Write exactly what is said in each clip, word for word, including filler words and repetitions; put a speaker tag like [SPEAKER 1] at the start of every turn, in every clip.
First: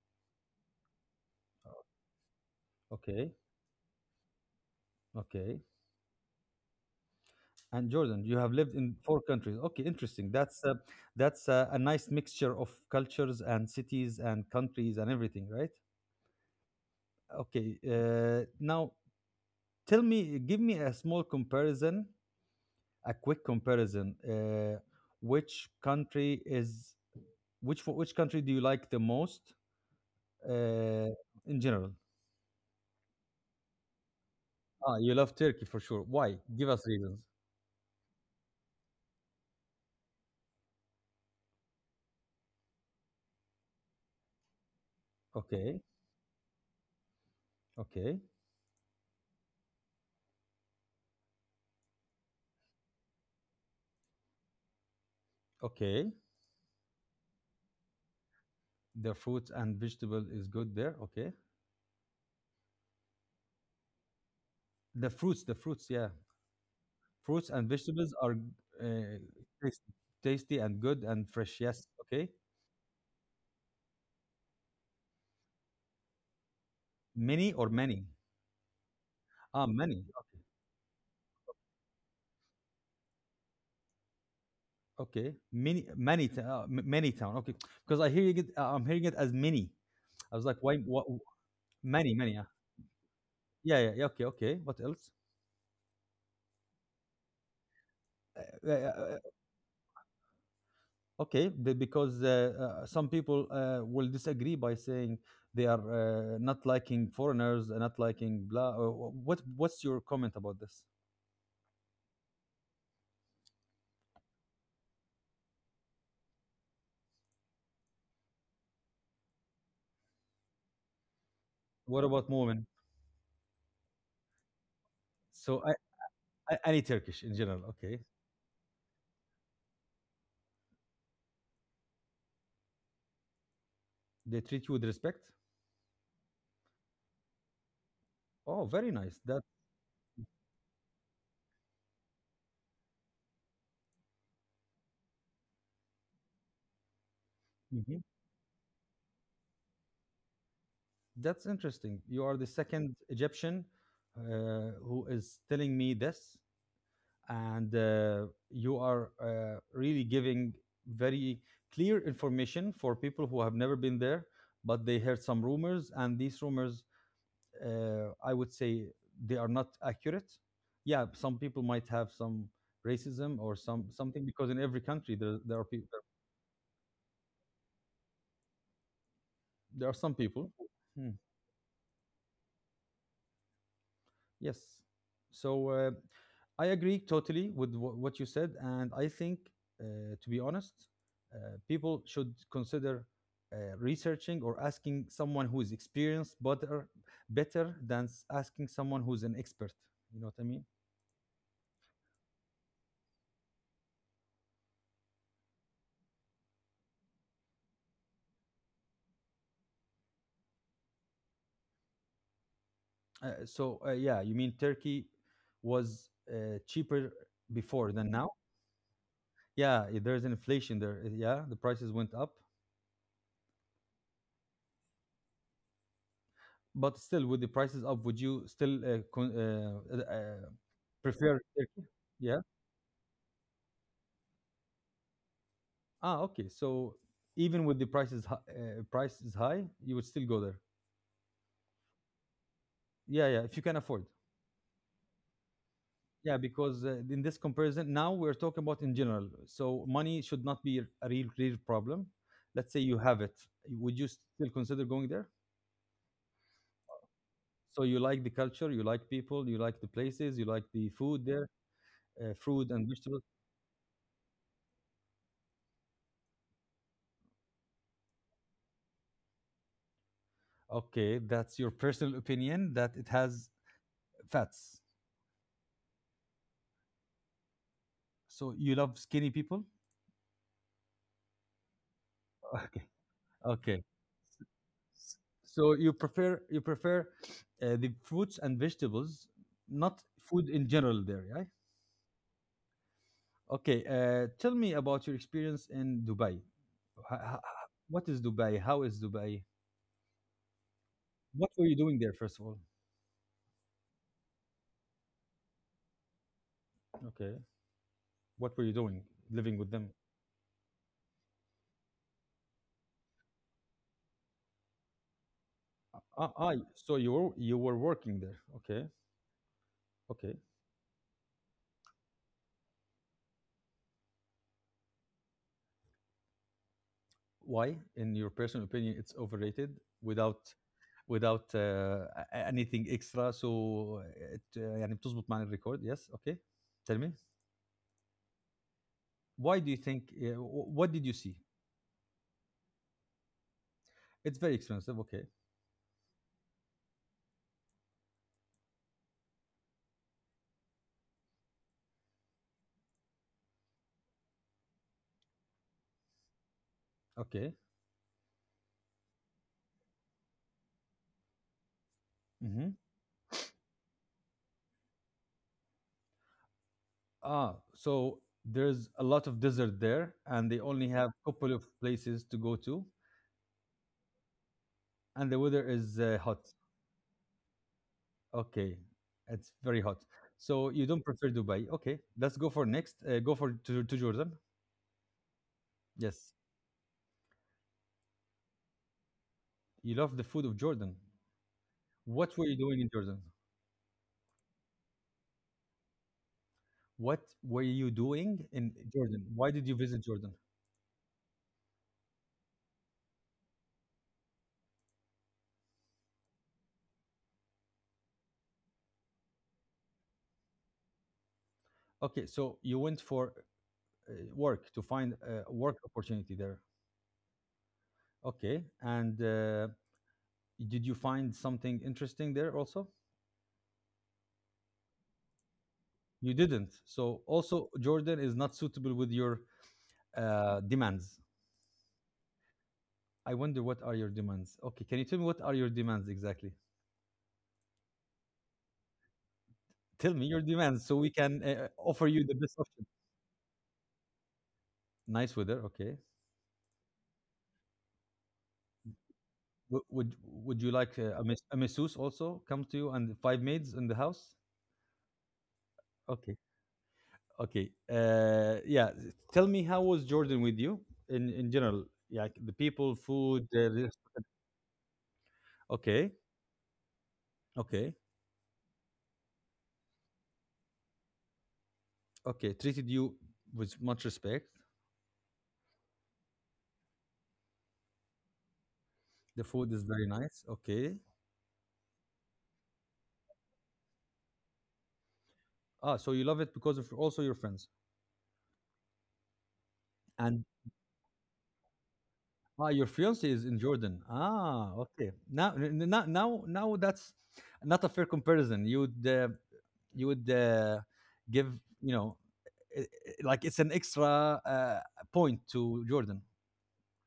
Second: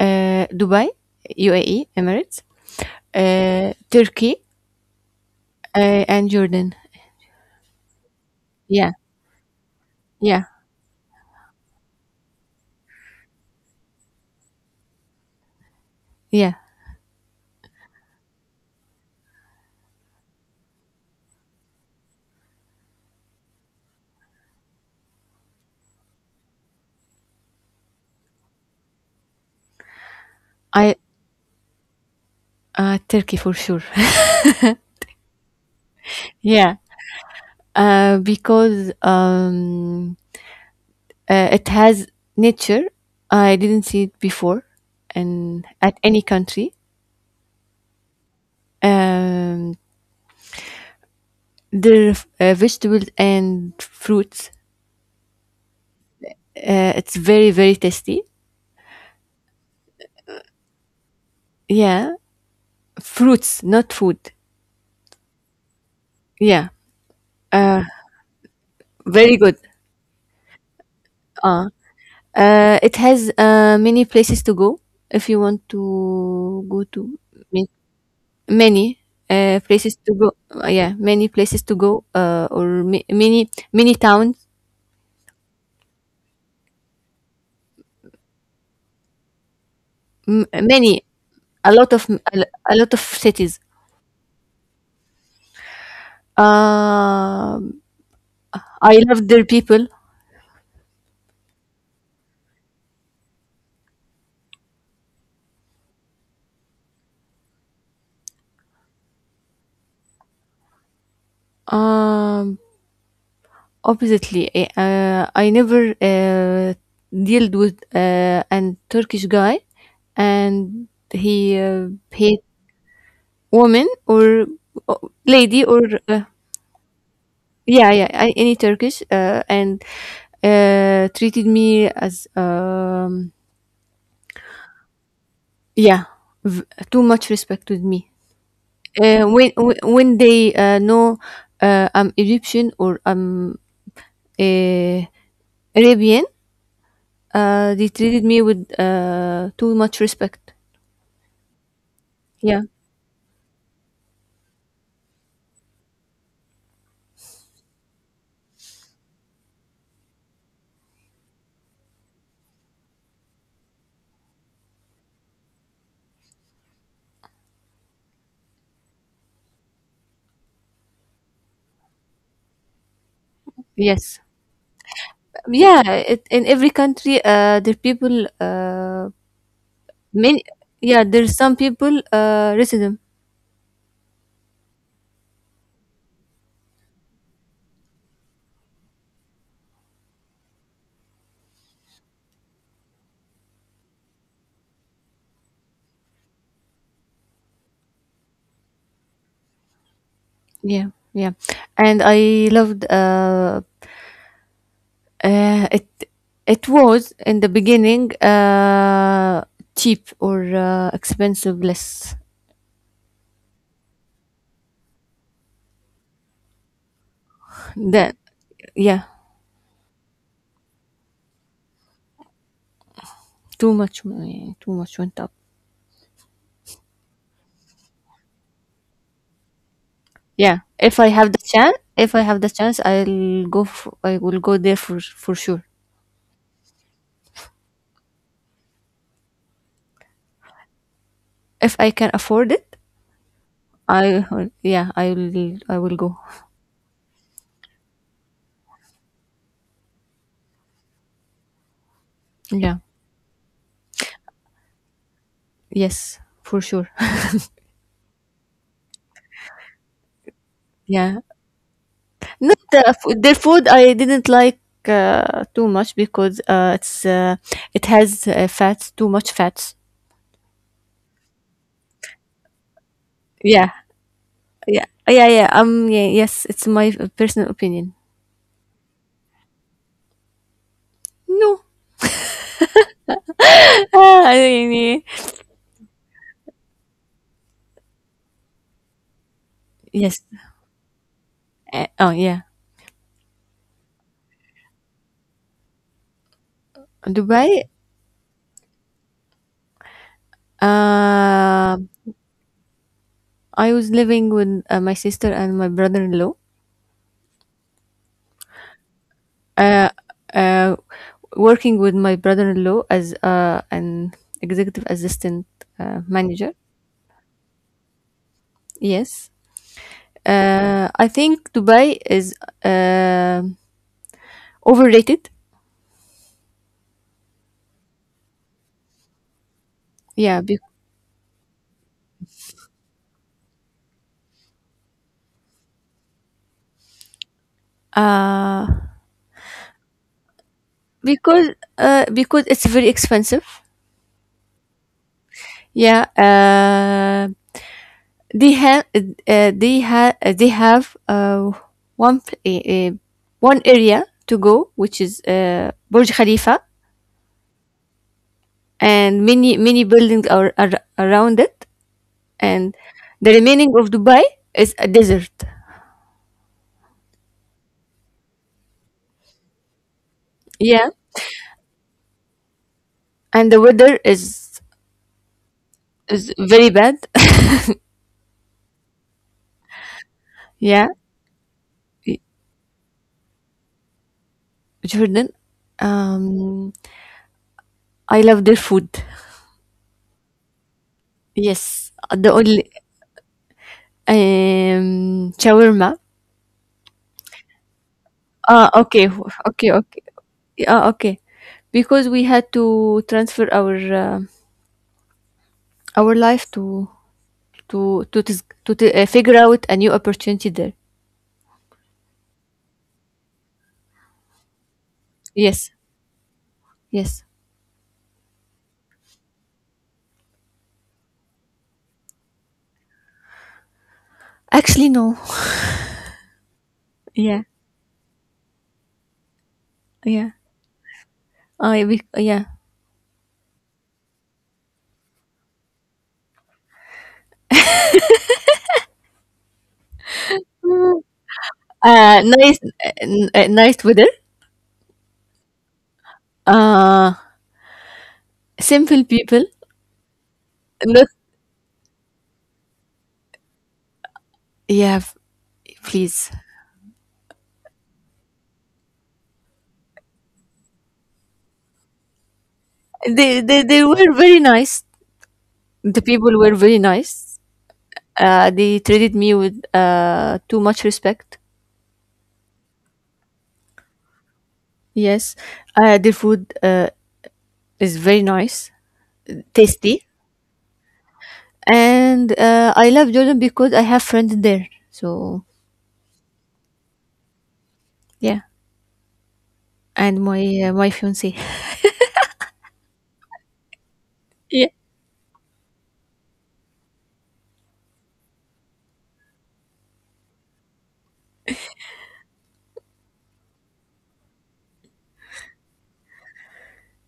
[SPEAKER 1] uh, Dubai, U A E, Emirates,
[SPEAKER 2] okay,
[SPEAKER 1] uh, Turkey,
[SPEAKER 2] okay.
[SPEAKER 1] uh, and Jordan.
[SPEAKER 2] And Jordan, you have lived
[SPEAKER 1] Yeah,
[SPEAKER 2] in four countries. Okay, interesting.
[SPEAKER 1] yeah,
[SPEAKER 2] That's uh, that's uh, a nice mixture of cultures and cities and countries and everything, right?
[SPEAKER 1] yeah.
[SPEAKER 2] Okay. Uh, now tell me give me a small comparison a quick comparison uh, which country is which fo- which country do you like the most
[SPEAKER 1] I
[SPEAKER 2] uh, in general?
[SPEAKER 1] uh, Turkey for sure.
[SPEAKER 2] Ah, you love Turkey for sure. Why? Give
[SPEAKER 1] Yeah,
[SPEAKER 2] us reasons.
[SPEAKER 1] uh, because um, uh, it has nature. I didn't see it before, and
[SPEAKER 2] Okay,
[SPEAKER 1] at any country.
[SPEAKER 2] okay,
[SPEAKER 1] Um, Their uh, vegetables and fruits.
[SPEAKER 2] okay.
[SPEAKER 1] Uh, it's very very tasty.
[SPEAKER 2] The fruits and vegetable is good there, okay.
[SPEAKER 1] Yeah, fruits, not food.
[SPEAKER 2] The fruits the fruits yeah,
[SPEAKER 1] Yeah,
[SPEAKER 2] fruits and
[SPEAKER 1] uh,
[SPEAKER 2] vegetables are uh,
[SPEAKER 1] very good.
[SPEAKER 2] tasty, tasty and good and fresh,
[SPEAKER 1] Uh,
[SPEAKER 2] yes, okay.
[SPEAKER 1] uh, it has uh, many places to go if you want to go to
[SPEAKER 2] Many or
[SPEAKER 1] ma-
[SPEAKER 2] many?
[SPEAKER 1] many uh,
[SPEAKER 2] Ah,
[SPEAKER 1] places
[SPEAKER 2] many.
[SPEAKER 1] to go. Uh, yeah, many places to go. Uh, or ma- many many towns,
[SPEAKER 2] Okay, mini many uh, m- many town. Okay, because I hear it. Uh, I'm hearing it as many. I
[SPEAKER 1] m-
[SPEAKER 2] was like, why?
[SPEAKER 1] many
[SPEAKER 2] What?
[SPEAKER 1] a lot of
[SPEAKER 2] Many, many. Yeah,
[SPEAKER 1] a lot of cities.
[SPEAKER 2] yeah, yeah. yeah, Okay, okay. What else?
[SPEAKER 1] Um,
[SPEAKER 2] Uh, uh,
[SPEAKER 1] I
[SPEAKER 2] uh,
[SPEAKER 1] love their people.
[SPEAKER 2] okay, the, because uh, uh, some people uh, will disagree by saying they are uh, not liking foreigners, uh, not liking blah. uh, wh- What? What's your comment about this?
[SPEAKER 1] Um, Obviously, eh, uh, I never uh, dealt with uh, an Turkish guy, and he uh,
[SPEAKER 2] What about
[SPEAKER 1] hate
[SPEAKER 2] women?
[SPEAKER 1] woman or uh, lady
[SPEAKER 2] So I,
[SPEAKER 1] or uh,
[SPEAKER 2] I, any Turkish in general?
[SPEAKER 1] yeah,
[SPEAKER 2] Okay,
[SPEAKER 1] yeah, I, any Turkish, uh, and uh, treated me as um,
[SPEAKER 2] they treat you with respect.
[SPEAKER 1] yeah, v- too much respect with me.
[SPEAKER 2] Oh, very nice.
[SPEAKER 1] Uh,
[SPEAKER 2] That.
[SPEAKER 1] when wh- when they uh, know uh, I'm Egyptian or I'm uh, Arabian. Uh, they
[SPEAKER 2] Mm-hmm.
[SPEAKER 1] treated me with uh, too much respect.
[SPEAKER 2] That's interesting. You are the
[SPEAKER 1] Yeah.
[SPEAKER 2] second Egyptian uh, who is telling me this, and uh, you are uh, really giving very clear information for people who have never been there, but they heard some rumors, and these rumors, uh, I would say, they are not accurate. Yeah, some people might have some racism or some
[SPEAKER 1] Yes.
[SPEAKER 2] something, because in every country there there are
[SPEAKER 1] Yeah.
[SPEAKER 2] people,
[SPEAKER 1] It, in every country, uh, there people. Uh,
[SPEAKER 2] there are some
[SPEAKER 1] many.
[SPEAKER 2] people.
[SPEAKER 1] Yeah.
[SPEAKER 2] Hmm.
[SPEAKER 1] There's some people, uh, racism.
[SPEAKER 2] Yes. So uh, I agree totally with wh- what you said, and I think, uh, to be honest, uh, people should consider uh, researching or asking someone who is experienced, better, better than s- asking someone who's an expert. You know what I mean?
[SPEAKER 1] Yeah. Yeah. And I loved. Uh, uh, it. It was in the beginning uh, cheap or uh, expensive less.
[SPEAKER 2] Uh, so uh, yeah, you mean Turkey was uh, cheaper before than
[SPEAKER 1] Then
[SPEAKER 2] now?
[SPEAKER 1] yeah,
[SPEAKER 2] Yeah, i- there's an inflation there. uh, Yeah, the prices went up,
[SPEAKER 1] too much money. Too much went up.
[SPEAKER 2] but still, with the prices up, would you still uh, con- uh, uh, uh,
[SPEAKER 1] Yeah, if I have the
[SPEAKER 2] prefer
[SPEAKER 1] chance,
[SPEAKER 2] Turkey?
[SPEAKER 1] if I
[SPEAKER 2] Yeah.
[SPEAKER 1] have the chance, I'll go. F I will go there for for sure.
[SPEAKER 2] Ah, okay. So even with the prices hi- uh, price is high, you would still go there.
[SPEAKER 1] If I can afford it,
[SPEAKER 2] Yeah, yeah. If you can afford.
[SPEAKER 1] I will- yeah, I will. I will go.
[SPEAKER 2] Yeah, because uh, in this comparison, now we're talking about in general. So money should not be a real, real problem. Let's
[SPEAKER 1] Yeah,
[SPEAKER 2] say you have it. Would you still consider going there?
[SPEAKER 1] yes, for sure.
[SPEAKER 2] So you like the culture, you like people, you like the places, you like the
[SPEAKER 1] Yeah,
[SPEAKER 2] food there, uh,
[SPEAKER 1] not
[SPEAKER 2] fruit
[SPEAKER 1] the
[SPEAKER 2] and
[SPEAKER 1] f-
[SPEAKER 2] vegetables.
[SPEAKER 1] their food. I didn't like uh, too much because uh, it's uh, it has uh, fats, too much fats.
[SPEAKER 2] Okay, that's your personal opinion that it has
[SPEAKER 1] Yeah,
[SPEAKER 2] fats.
[SPEAKER 1] yeah, yeah, yeah. Um, yeah, yes, it's my personal opinion.
[SPEAKER 2] So you love skinny people.
[SPEAKER 1] No,
[SPEAKER 2] Okay. Okay.
[SPEAKER 1] Ah, I mean,
[SPEAKER 2] So you prefer you prefer uh, the fruits and vegetables, not
[SPEAKER 1] yes.
[SPEAKER 2] food in general there, right?
[SPEAKER 1] Uh, oh yeah,
[SPEAKER 2] Okay, uh, tell me about your experience in Dubai. Ho- ho-
[SPEAKER 1] Dubai.
[SPEAKER 2] ho- What is Dubai? How is Dubai? What were you
[SPEAKER 1] Um.
[SPEAKER 2] doing there, first of all?
[SPEAKER 1] I was living with uh, my sister and my brother-in-law.
[SPEAKER 2] Okay, what were you doing living with
[SPEAKER 1] Uh,
[SPEAKER 2] them?
[SPEAKER 1] uh, working with my brother-in-law as uh, an executive assistant uh,
[SPEAKER 2] Ah,
[SPEAKER 1] manager.
[SPEAKER 2] ah, so you were you were working there. Okay,
[SPEAKER 1] Yes,
[SPEAKER 2] okay.
[SPEAKER 1] uh, I think Dubai is uh, overrated.
[SPEAKER 2] Why, in your personal opinion, it's overrated,
[SPEAKER 1] Yeah,
[SPEAKER 2] without
[SPEAKER 1] be-
[SPEAKER 2] without uh, a- anything extra, so it uh, يعني بتظبط معنا الريكورد. Yes, okay, tell me,
[SPEAKER 1] uh,
[SPEAKER 2] why do you think, uh, wh- what did you see?
[SPEAKER 1] because uh, because it's very expensive.
[SPEAKER 2] It's very expensive, okay.
[SPEAKER 1] Yeah, uh, they have uh, they have they have uh, one pl- uh, uh, one area to go which is uh, Burj Khalifa,
[SPEAKER 2] Okay.
[SPEAKER 1] and many many buildings are, are around it, and
[SPEAKER 2] Hmm.
[SPEAKER 1] the remaining of Dubai is a desert.
[SPEAKER 2] Ah, so there's a lot of desert there, and they
[SPEAKER 1] Yeah,
[SPEAKER 2] only have a couple of places to go to,
[SPEAKER 1] and the weather is
[SPEAKER 2] and the weather is uh,
[SPEAKER 1] is
[SPEAKER 2] hot.
[SPEAKER 1] very bad.
[SPEAKER 2] Okay, it's very hot. So you
[SPEAKER 1] yeah
[SPEAKER 2] don't prefer Dubai, okay.
[SPEAKER 1] Y-
[SPEAKER 2] Let's go for next, uh, go for to, to Jordan.
[SPEAKER 1] Jordan.
[SPEAKER 2] Yes.
[SPEAKER 1] Um, I love their food.
[SPEAKER 2] You love the food of Jordan.
[SPEAKER 1] Yes, the
[SPEAKER 2] What were you
[SPEAKER 1] only
[SPEAKER 2] doing in Jordan?
[SPEAKER 1] um, shawarma.
[SPEAKER 2] What were you doing
[SPEAKER 1] Ah,
[SPEAKER 2] in
[SPEAKER 1] okay,
[SPEAKER 2] Jordan? Why
[SPEAKER 1] okay,
[SPEAKER 2] did you
[SPEAKER 1] okay,
[SPEAKER 2] visit Jordan?
[SPEAKER 1] yeah, okay, because we had to transfer our uh, our life to to to tis- to, t- uh, figure out a new opportunity there.
[SPEAKER 2] Okay, so you went for uh, work, to find a
[SPEAKER 1] Yes,
[SPEAKER 2] work opportunity there.
[SPEAKER 1] yes,
[SPEAKER 2] Okay, and uh, did you find something interesting there also?
[SPEAKER 1] actually no.
[SPEAKER 2] You didn't. So
[SPEAKER 1] yeah
[SPEAKER 2] also Jordan is not suitable with your
[SPEAKER 1] yeah
[SPEAKER 2] uh, demands.
[SPEAKER 1] i we, yeah.
[SPEAKER 2] I wonder what are your demands. Okay, can you tell me what are your demands exactly? Tell me your demands so we can uh, offer
[SPEAKER 1] uh
[SPEAKER 2] you the
[SPEAKER 1] nice
[SPEAKER 2] best option.
[SPEAKER 1] uh, n- uh, nice weather,
[SPEAKER 2] Nice weather. Okay.
[SPEAKER 1] uh simple people.
[SPEAKER 2] Would would would you like
[SPEAKER 1] Not,
[SPEAKER 2] uh, a, mas- a masseuse also come to you and five maids in the house?
[SPEAKER 1] yeah f- please.
[SPEAKER 2] Okay, okay. Uh, yeah. Tell me, how was Jordan with you in in general? Like the people,
[SPEAKER 1] They,
[SPEAKER 2] food.
[SPEAKER 1] they
[SPEAKER 2] Uh,
[SPEAKER 1] they
[SPEAKER 2] the-
[SPEAKER 1] were very nice. The
[SPEAKER 2] okay,
[SPEAKER 1] people were very nice.
[SPEAKER 2] okay,
[SPEAKER 1] uh they treated me with uh too much respect.
[SPEAKER 2] okay. Treated you with much respect.
[SPEAKER 1] Yes. uh the food, uh it's very nice,
[SPEAKER 2] The food is
[SPEAKER 1] tasty,
[SPEAKER 2] very nice. Okay.
[SPEAKER 1] and uh, I love Jordan because I have friends there. So
[SPEAKER 2] Ah, so you love it because of also your friends.
[SPEAKER 1] yeah, and my
[SPEAKER 2] And
[SPEAKER 1] uh, my fiance.
[SPEAKER 2] ah, your fiance is in Jordan.
[SPEAKER 1] Yeah,
[SPEAKER 2] Ah, okay. Now, n- n- now, now, now that's not a fair comparison. You would, uh, you would uh, give, you know, i i- like it's an extra uh, point to Jordan.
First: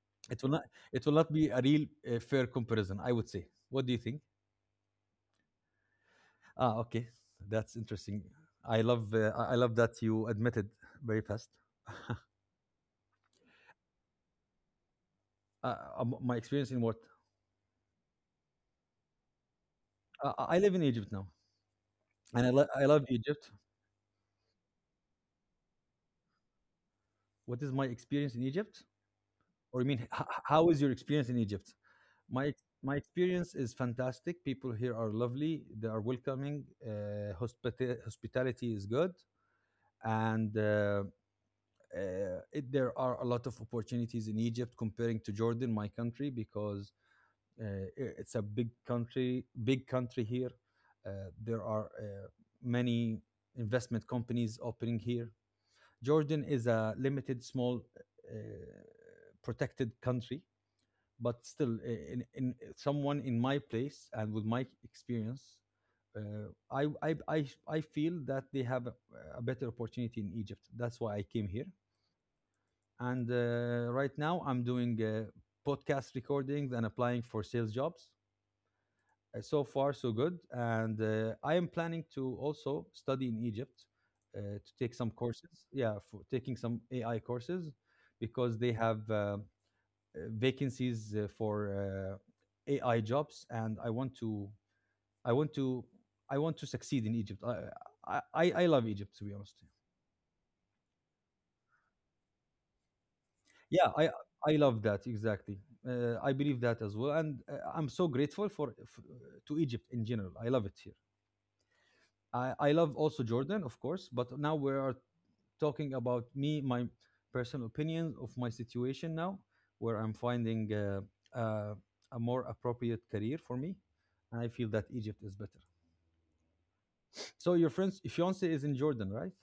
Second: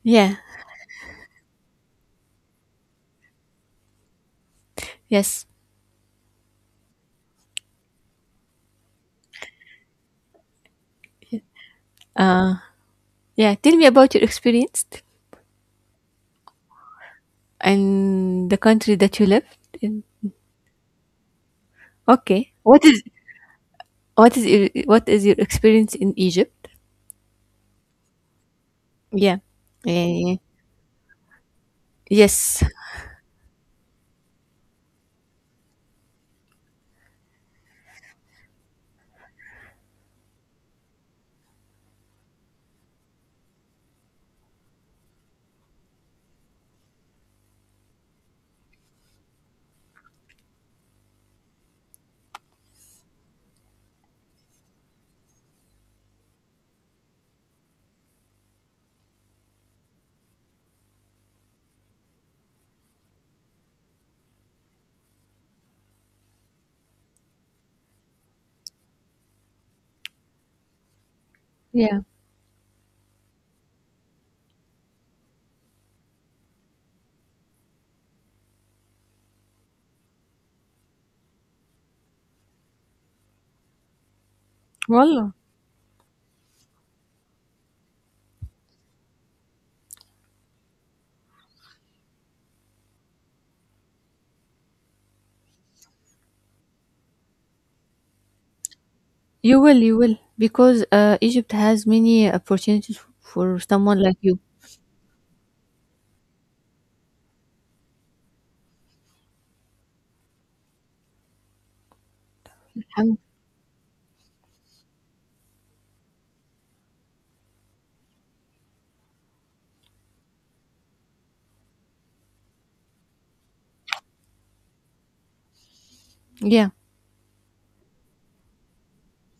[SPEAKER 1] yeah,
[SPEAKER 2] It will not, it will not be a real uh, fair comparison, I would say. What do you think?
[SPEAKER 1] yes.
[SPEAKER 2] Ah, okay, that's interesting. I love, uh, I I love that you admitted very fast.
[SPEAKER 1] Uh, yeah. Tell me about your experience
[SPEAKER 2] Uh, uh, my experience in what?
[SPEAKER 1] and the country that you lived in.
[SPEAKER 2] Uh, I I live in Egypt now, and I,
[SPEAKER 1] Okay,
[SPEAKER 2] lo-
[SPEAKER 1] what
[SPEAKER 2] I
[SPEAKER 1] is
[SPEAKER 2] love Egypt.
[SPEAKER 1] what is your, what is your experience in Egypt?
[SPEAKER 2] What is my experience in Egypt?
[SPEAKER 1] Yeah.
[SPEAKER 2] Or you mean, h- h-
[SPEAKER 1] Eh,
[SPEAKER 2] how is your experience in Egypt? My
[SPEAKER 1] yes.
[SPEAKER 2] ex- my experience is fantastic. People here are lovely. They are welcoming. Uh, hospita- hospitality is good, and uh, uh, it, there are a lot of opportunities in Egypt comparing to Jordan, my country, because uh, i- it's a big country. Big country here. Uh, there are uh, many investment companies opening here. Jordan is a limited, small, uh, protected country, but still i- in, in someone in my place and with my experience, uh, I, I I I feel that they have a, a better opportunity in Egypt. That's why I came here,
[SPEAKER 1] Yeah.
[SPEAKER 2] and uh, right now I'm doing uh, podcast recordings and applying for sales jobs. Uh, so far so good, and uh, I am planning to also study in Egypt, uh, to take some
[SPEAKER 1] Wallah.
[SPEAKER 2] courses, yeah, for taking some AI courses, because they have uh, uh, vacancies uh, for uh, A I jobs, and I want to, I want to, I want to succeed in Egypt. I, I, I love Egypt, to be honest.
[SPEAKER 1] You will, you will, because uh, Egypt has many opportunities for
[SPEAKER 2] Yeah,
[SPEAKER 1] someone
[SPEAKER 2] I,
[SPEAKER 1] like you.
[SPEAKER 2] I love that exactly. Uh, I believe that as well, and uh, I'm so grateful for, f to Egypt in general. I love it here. I, I love
[SPEAKER 1] Alhamd-
[SPEAKER 2] also Jordan, of course, but now we are talking about me, my personal opinion of my situation now, where I'm finding uh, uh, a more appropriate career for me, and I feel that Egypt is better.
[SPEAKER 1] Yeah.
[SPEAKER 2] So your friend's fiance is in Jordan, right?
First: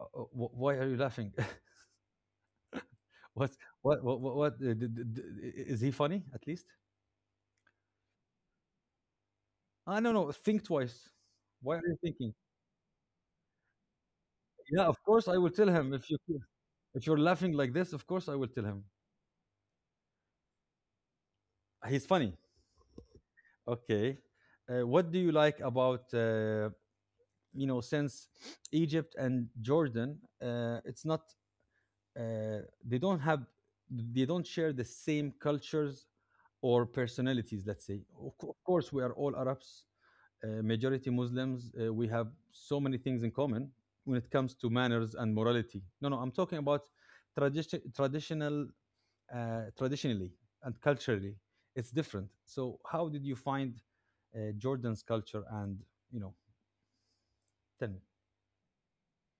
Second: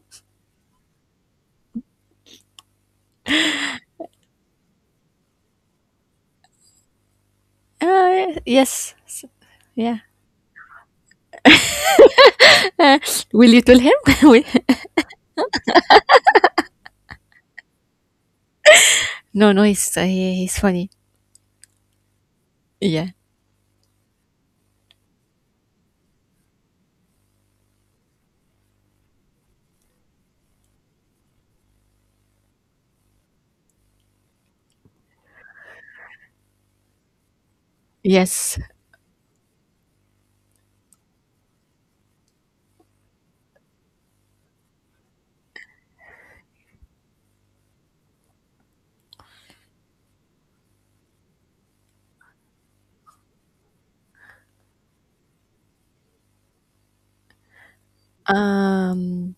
[SPEAKER 2] Uh, uh, wh- Why are you laughing? What? What? What? What? what uh, d- d- d- is he funny? At least?
[SPEAKER 1] Uh, yes. S- Yeah.
[SPEAKER 2] I don't know. Think twice. Why are you thinking?
[SPEAKER 1] Uh, will you tell him? Will-
[SPEAKER 2] Yeah, of course I will tell him. If you if you're laughing like this, of course I will tell him.
[SPEAKER 1] no, no, he's, uh, he, he's funny.
[SPEAKER 2] He's funny.
[SPEAKER 1] Yeah.
[SPEAKER 2] Okay. Uh, what do you like about, uh, you know, since Egypt and Jordan? Uh, it's not uh, they don't have they don't share the same cultures or personalities, let's say. Of, co-
[SPEAKER 1] Yes.
[SPEAKER 2] of course, we are all Arabs, uh, majority Muslims. Uh, we have so many things in common when it comes to manners and morality. No, no, I'm talking about tradition, traditional, uh, traditionally and culturally. It's different. So, how did you find uh, Jordan's culture? And, you know, tell me.
[SPEAKER 1] Um,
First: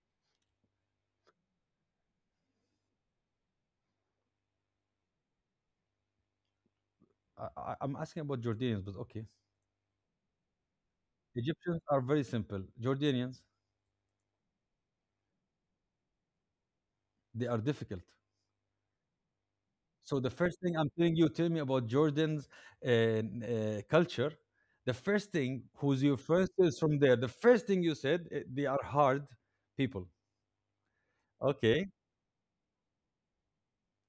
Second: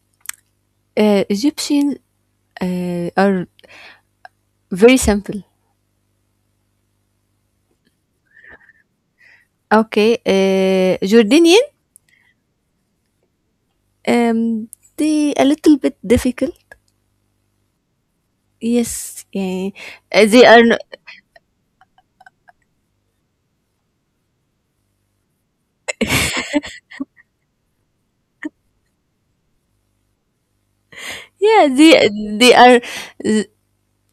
[SPEAKER 1] uh, Egyptian uh, are very simple.
[SPEAKER 2] I, I, I'm asking about Jordanians, but okay.
[SPEAKER 1] Okay. Uh, Jordanian,
[SPEAKER 2] Egyptians are very simple. Jordanians,
[SPEAKER 1] um, they a little bit difficult.
[SPEAKER 2] they are difficult.
[SPEAKER 1] Yes. Yeah.
[SPEAKER 2] So
[SPEAKER 1] Uh,
[SPEAKER 2] the
[SPEAKER 1] They
[SPEAKER 2] first
[SPEAKER 1] are.
[SPEAKER 2] thing
[SPEAKER 1] No-
[SPEAKER 2] I'm telling you, tell me about Jordan's uh, uh, culture. The first thing, who's your first is from there. The first thing you said, eh, they are hard people.
[SPEAKER 1] Yeah.
[SPEAKER 2] Okay,
[SPEAKER 1] They they are.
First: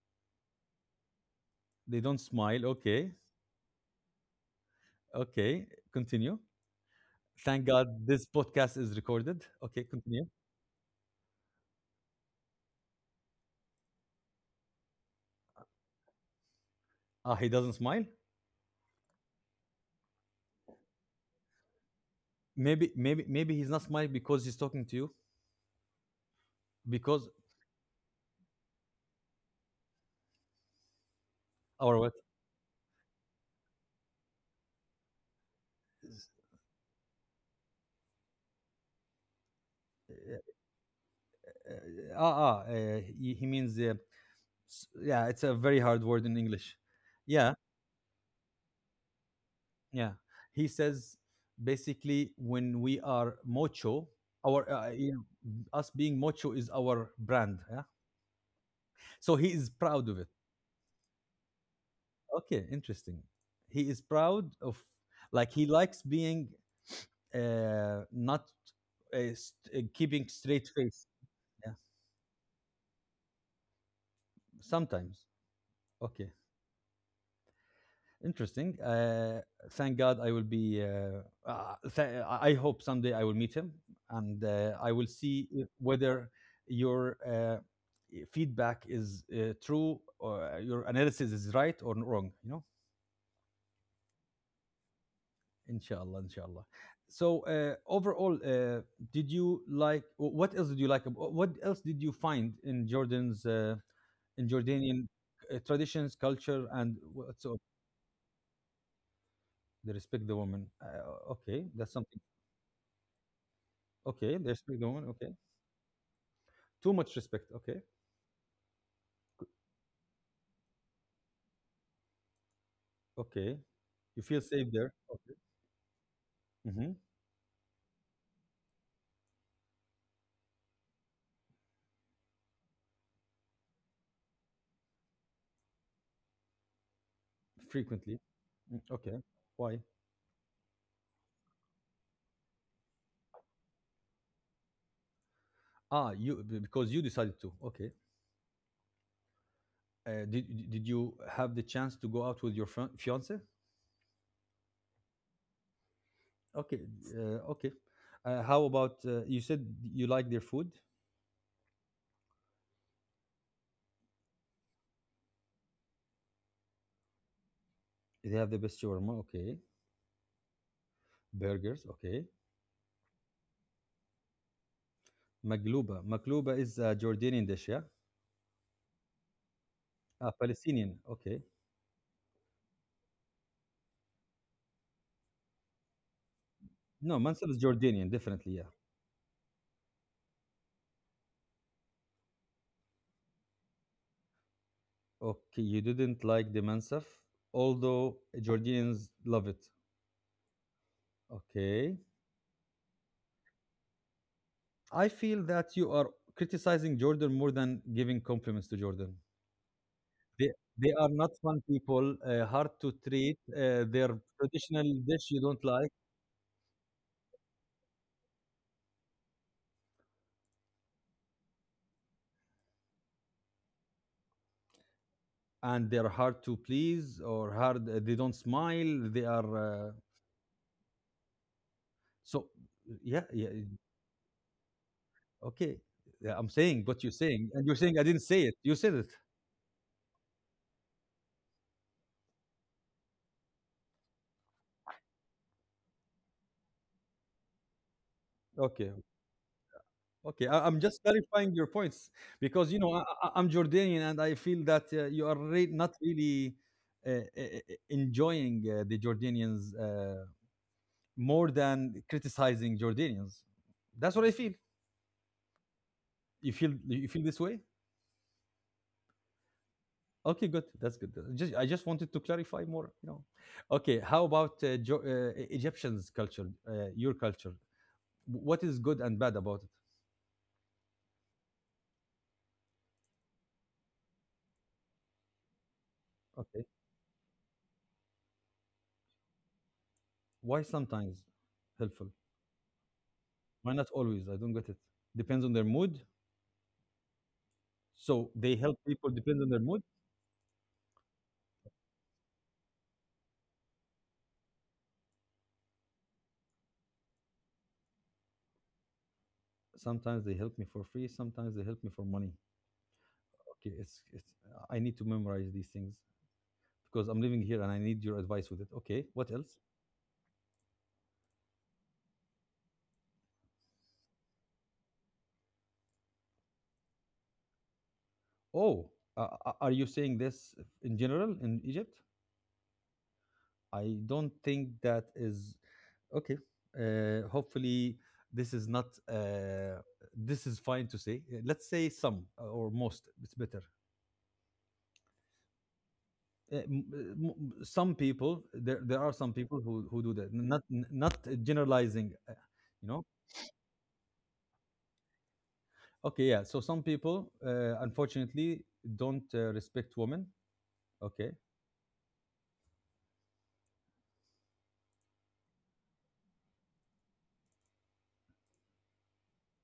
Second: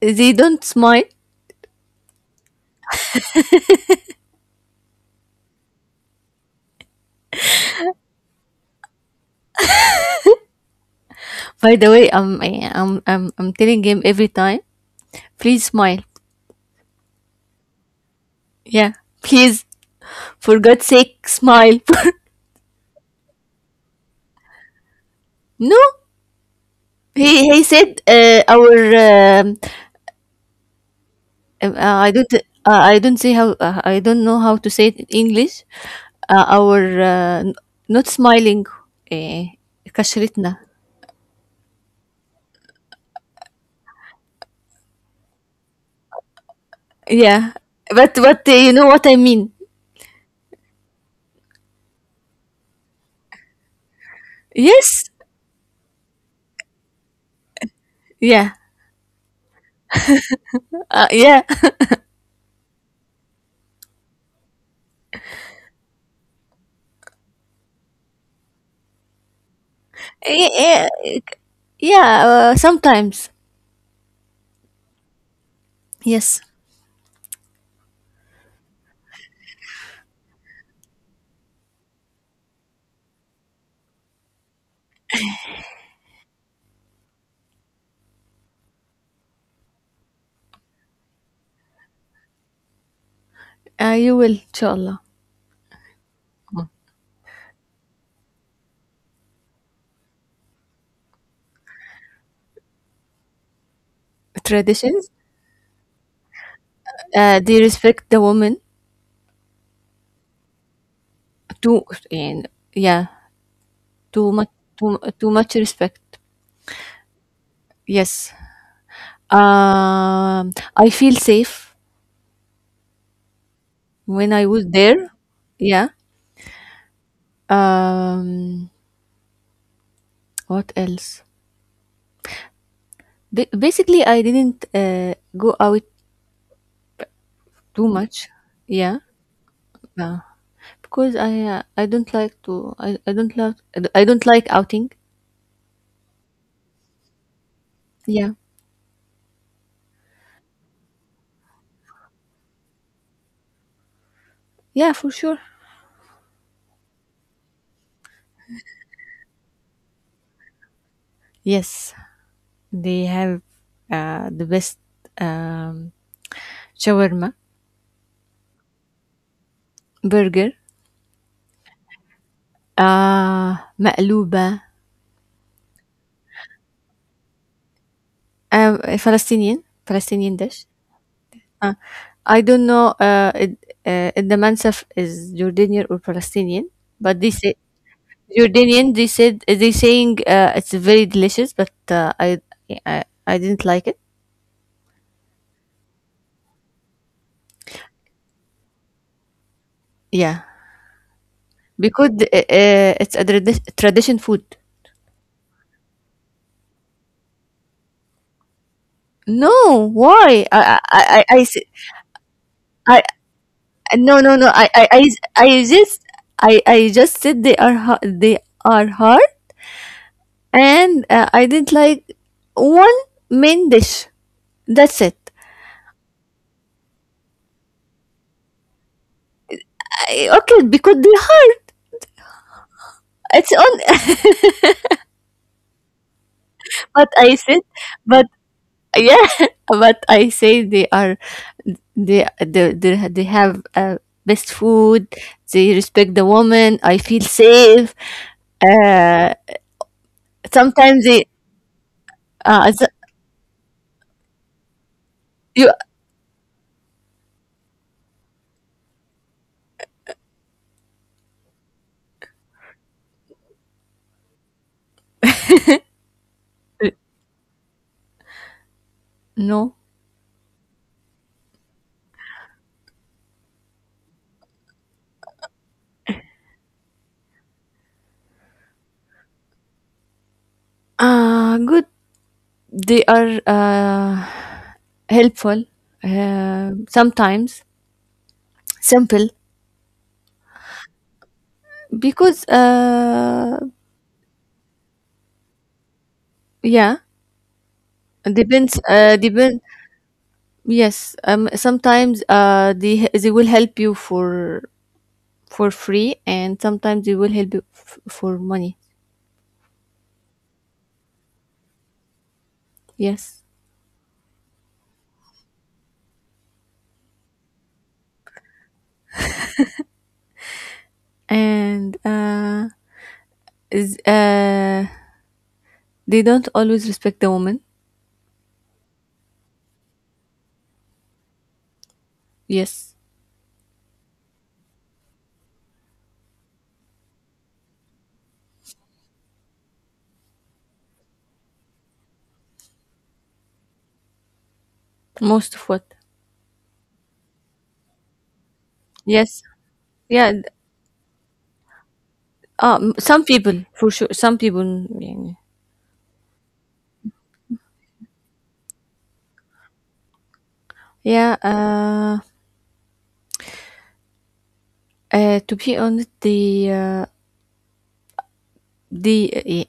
[SPEAKER 1] They don't smile.
[SPEAKER 2] they don't smile. Okay, okay, continue. Thank God this podcast is recorded. Okay, continue.
[SPEAKER 1] By the way, um, I, I'm I'm I'm telling him every time. Please smile.
[SPEAKER 2] Ah, he doesn't smile.
[SPEAKER 1] Yeah. Please. For God's sake, smile.
[SPEAKER 2] Maybe, maybe, maybe he's not smiling because he's talking to you.
[SPEAKER 1] No,
[SPEAKER 2] Because
[SPEAKER 1] he he said uh, our um, um,
[SPEAKER 2] or
[SPEAKER 1] uh,
[SPEAKER 2] what?
[SPEAKER 1] I don't uh, I don't say how, uh, I don't know how to say it in English. Uh, our uh, n- not smiling. Uh, كشرتنا.
[SPEAKER 2] Uh, ah, ah. Uh, he, he means uh, s- yeah. It's a very hard word in English. Yeah,
[SPEAKER 1] Yeah, but but uh, you know what I mean.
[SPEAKER 2] yeah, he says basically when we are mocho, our, uh,
[SPEAKER 1] Yes.
[SPEAKER 2] you know, us being mocho is our brand. Yeah,
[SPEAKER 1] Yeah.
[SPEAKER 2] so he is proud of it.
[SPEAKER 1] Uh, yeah.
[SPEAKER 2] Okay, interesting. He is proud of, like he likes being uh, not uh, st- uh, keeping straight
[SPEAKER 1] Yeah.
[SPEAKER 2] face. Yeah,
[SPEAKER 1] Yeah. Uh, sometimes.
[SPEAKER 2] sometimes. Okay,
[SPEAKER 1] Yes.
[SPEAKER 2] interesting. Uh, thank God I will be. Uh, uh, th- I hope someday I will meet him, and uh, I will see if- whether your uh, feedback is uh, true, or uh, your analysis is right or wrong, you know?
[SPEAKER 1] Uh, you will, inshallah.
[SPEAKER 2] Inshallah, inshallah. So, uh, overall, uh, did you like wh- what else did you like? ab- What else did you find in Jordan's, uh, in Jordanian
[SPEAKER 1] Traditions.
[SPEAKER 2] uh, traditions, culture, and
[SPEAKER 1] Uh,
[SPEAKER 2] what so
[SPEAKER 1] they respect the woman
[SPEAKER 2] they respect the woman? Uh, okay,
[SPEAKER 1] too.
[SPEAKER 2] that's something.
[SPEAKER 1] And yeah, too
[SPEAKER 2] Okay,
[SPEAKER 1] much,
[SPEAKER 2] they respect the
[SPEAKER 1] too,
[SPEAKER 2] woman,
[SPEAKER 1] too
[SPEAKER 2] okay.
[SPEAKER 1] much respect.
[SPEAKER 2] Too much respect, okay,
[SPEAKER 1] Yes. Um, I feel safe
[SPEAKER 2] okay. You
[SPEAKER 1] when I
[SPEAKER 2] feel
[SPEAKER 1] was
[SPEAKER 2] safe there,
[SPEAKER 1] there.
[SPEAKER 2] okay.
[SPEAKER 1] Yeah.
[SPEAKER 2] Hmm.
[SPEAKER 1] Um, what else? Ba- basically, I didn't uh, go out too
[SPEAKER 2] Frequently.
[SPEAKER 1] much.
[SPEAKER 2] Mm,
[SPEAKER 1] Yeah.
[SPEAKER 2] okay. Why?
[SPEAKER 1] Uh, because I, uh, I don't like to I, I don't love, I don't like outing.
[SPEAKER 2] Ah, you b- because you decided to. Okay.
[SPEAKER 1] Yeah.
[SPEAKER 2] Uh, did did you have the chance to go out with your fri fiance?
[SPEAKER 1] Yeah, for sure.
[SPEAKER 2] Okay, uh, okay. Uh, how about uh, you said you like their food?
[SPEAKER 1] Yes, they have uh, the best um, shawarma
[SPEAKER 2] They have the best shawarma, okay.
[SPEAKER 1] burger.
[SPEAKER 2] Burgers, okay.
[SPEAKER 1] آه، مقلوبة
[SPEAKER 2] Magluba. Magluba is a Jordanian dish, yeah?
[SPEAKER 1] آآ فلسطينيين،
[SPEAKER 2] Ah,
[SPEAKER 1] فلسطينيين dish
[SPEAKER 2] Palestinian, okay.
[SPEAKER 1] آه. I don't know, uh, it uh, if the mansaf is Jordanian or Palestinian,
[SPEAKER 2] No,
[SPEAKER 1] but they
[SPEAKER 2] mansab
[SPEAKER 1] say
[SPEAKER 2] is Jordanian, definitely, yeah.
[SPEAKER 1] Jordanian, they said they saying, uh, "It's very delicious," but, uh, I I I didn't like it.
[SPEAKER 2] Okay, you didn't like the Mansaf, although Jordanians love it.
[SPEAKER 1] Yeah,
[SPEAKER 2] Okay.
[SPEAKER 1] because, uh, uh, it's a tradi tradition food.
[SPEAKER 2] I feel that you are criticizing Jordan more than giving compliments to Jordan.
[SPEAKER 1] No, why?
[SPEAKER 2] They,
[SPEAKER 1] I
[SPEAKER 2] they are
[SPEAKER 1] I I
[SPEAKER 2] not
[SPEAKER 1] I s
[SPEAKER 2] fun people, uh, hard to
[SPEAKER 1] I
[SPEAKER 2] treat. Uh,
[SPEAKER 1] no,
[SPEAKER 2] their
[SPEAKER 1] no, no, I I
[SPEAKER 2] traditional
[SPEAKER 1] I
[SPEAKER 2] dish you
[SPEAKER 1] I
[SPEAKER 2] don't like,
[SPEAKER 1] just I I just said they are ha they are hard. And uh, I did like one main dish. That's it.
[SPEAKER 2] and they're hard to please or hard. Uh, They don't smile. They are uh,
[SPEAKER 1] I, okay, because they're hard.
[SPEAKER 2] so. Yeah, yeah.
[SPEAKER 1] It's on.
[SPEAKER 2] Okay, yeah, I'm saying what
[SPEAKER 1] but
[SPEAKER 2] you're
[SPEAKER 1] I
[SPEAKER 2] saying,
[SPEAKER 1] said,
[SPEAKER 2] and you're saying I didn't
[SPEAKER 1] but
[SPEAKER 2] say it. You said it.
[SPEAKER 1] yeah, but I say they are, they they they, ha- they have uh, best food. They respect the woman. I feel safe.
[SPEAKER 2] Okay,
[SPEAKER 1] Uh,
[SPEAKER 2] Okay, I, I'm just
[SPEAKER 1] sometimes they
[SPEAKER 2] clarifying your points
[SPEAKER 1] uh
[SPEAKER 2] because you
[SPEAKER 1] s-
[SPEAKER 2] know I, I- I'm Jordanian and I feel that uh, you are
[SPEAKER 1] you
[SPEAKER 2] re- not really uh, uh, uh, enjoying uh, the Jordanians uh, more than criticizing Jordanians. That's what I feel. You feel you feel this way?
[SPEAKER 1] no
[SPEAKER 2] Okay, good. That's good. Just I just wanted to clarify more. You know, okay. How about uh, jo- uh, E- Egyptians' culture? Uh, your culture? What is good and bad about it?
[SPEAKER 1] uh good. They are uh helpful.
[SPEAKER 2] Okay,
[SPEAKER 1] Uh, sometimes simple.
[SPEAKER 2] why sometimes helpful?
[SPEAKER 1] Because uh
[SPEAKER 2] Why not always? I don't get it. Depends on their mood.
[SPEAKER 1] yeah,
[SPEAKER 2] So they
[SPEAKER 1] depends
[SPEAKER 2] help people
[SPEAKER 1] uh
[SPEAKER 2] depends on their
[SPEAKER 1] depend,
[SPEAKER 2] mood.
[SPEAKER 1] yes, um, sometimes uh they they will help you for for free, and sometimes they will help you f- for money.
[SPEAKER 2] Sometimes they help me for free. Sometimes they help me for money.
[SPEAKER 1] Yes.
[SPEAKER 2] Okay, it's it's. I need to memorize these things because I'm living here and I need your advice with it. Okay, what else?
[SPEAKER 1] And uh is uh they don't always respect the woman.
[SPEAKER 2] Oh, uh, uh, are you saying this in general in Egypt?
[SPEAKER 1] Yes.
[SPEAKER 2] I don't think that is okay. Uh, hopefully, this is not. Uh, this is fine to say. Uh, Let's say some uh, or most. It's better.
[SPEAKER 1] Most of what?
[SPEAKER 2] Uh, m- uh, m- some people there there are some
[SPEAKER 1] Yes.
[SPEAKER 2] people who who do
[SPEAKER 1] Yeah.
[SPEAKER 2] that
[SPEAKER 1] d-
[SPEAKER 2] not not generalizing, uh, you
[SPEAKER 1] Um,
[SPEAKER 2] know
[SPEAKER 1] some people for sure. Some people. Yeah.
[SPEAKER 2] okay, yeah, so some people uh, unfortunately don't uh, respect women,
[SPEAKER 1] yeah
[SPEAKER 2] okay,
[SPEAKER 1] uh, uh, to be honest, the uh, the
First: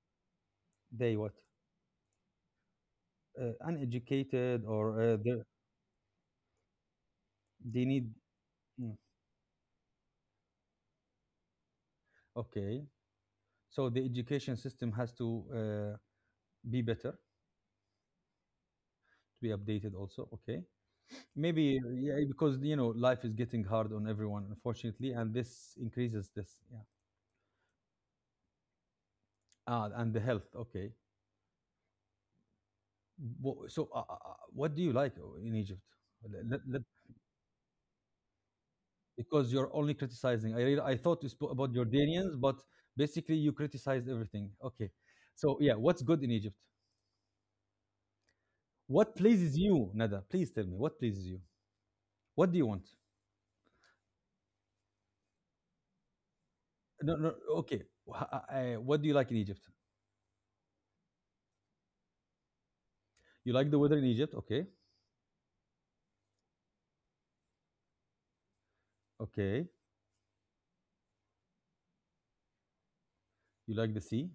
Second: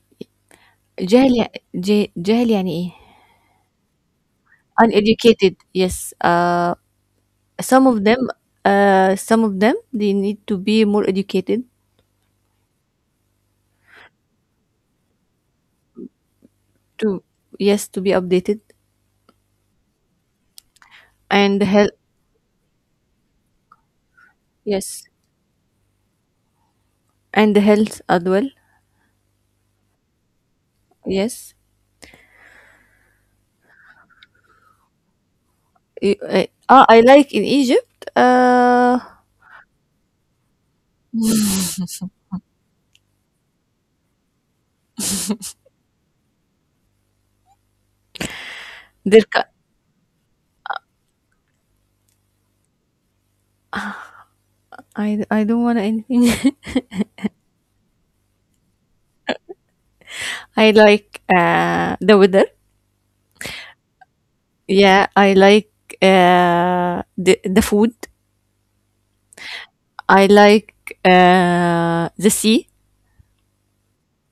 [SPEAKER 2] they what?
[SPEAKER 1] جهل يع ج جهل يعني إيه؟
[SPEAKER 2] Uh, uneducated or uh, they
[SPEAKER 1] Uneducated, yes, uh, some
[SPEAKER 2] they
[SPEAKER 1] of
[SPEAKER 2] need.
[SPEAKER 1] them
[SPEAKER 2] Mm.
[SPEAKER 1] uh, some of them they need to be more educated.
[SPEAKER 2] Okay, so the education system has to uh, be better,
[SPEAKER 1] To, yes, to be updated.
[SPEAKER 2] to be updated also, okay.
[SPEAKER 1] And
[SPEAKER 2] Maybe uh,
[SPEAKER 1] health.
[SPEAKER 2] yeah, because you know life is getting hard on everyone,
[SPEAKER 1] Yes,
[SPEAKER 2] unfortunately, and this increases this, yeah.
[SPEAKER 1] and the health as well.
[SPEAKER 2] Ah, and the health, okay.
[SPEAKER 1] Yes.
[SPEAKER 2] Wha So, uh, uh, uh, what do you like o- in Egypt?
[SPEAKER 1] Y-
[SPEAKER 2] Let-
[SPEAKER 1] uh,
[SPEAKER 2] let- let-
[SPEAKER 1] ah, I like in Egypt, uh,
[SPEAKER 2] because you're only criticizing. I really, I thought you spoke about Jordanians, but basically you criticized everything. Okay. So yeah, what's good in Egypt? What
[SPEAKER 1] their cu-
[SPEAKER 2] pleases you, Nada? Please tell me what pleases you. What do you want?
[SPEAKER 1] I, I don't want anything.
[SPEAKER 2] No, no. Okay. Wha- uh, uh, what do you like in Egypt?
[SPEAKER 1] I like uh, the weather.
[SPEAKER 2] You like the weather in Egypt? Okay.
[SPEAKER 1] Yeah, I like uh, the the food.
[SPEAKER 2] Okay.
[SPEAKER 1] I like uh, the sea.
[SPEAKER 2] You like the sea?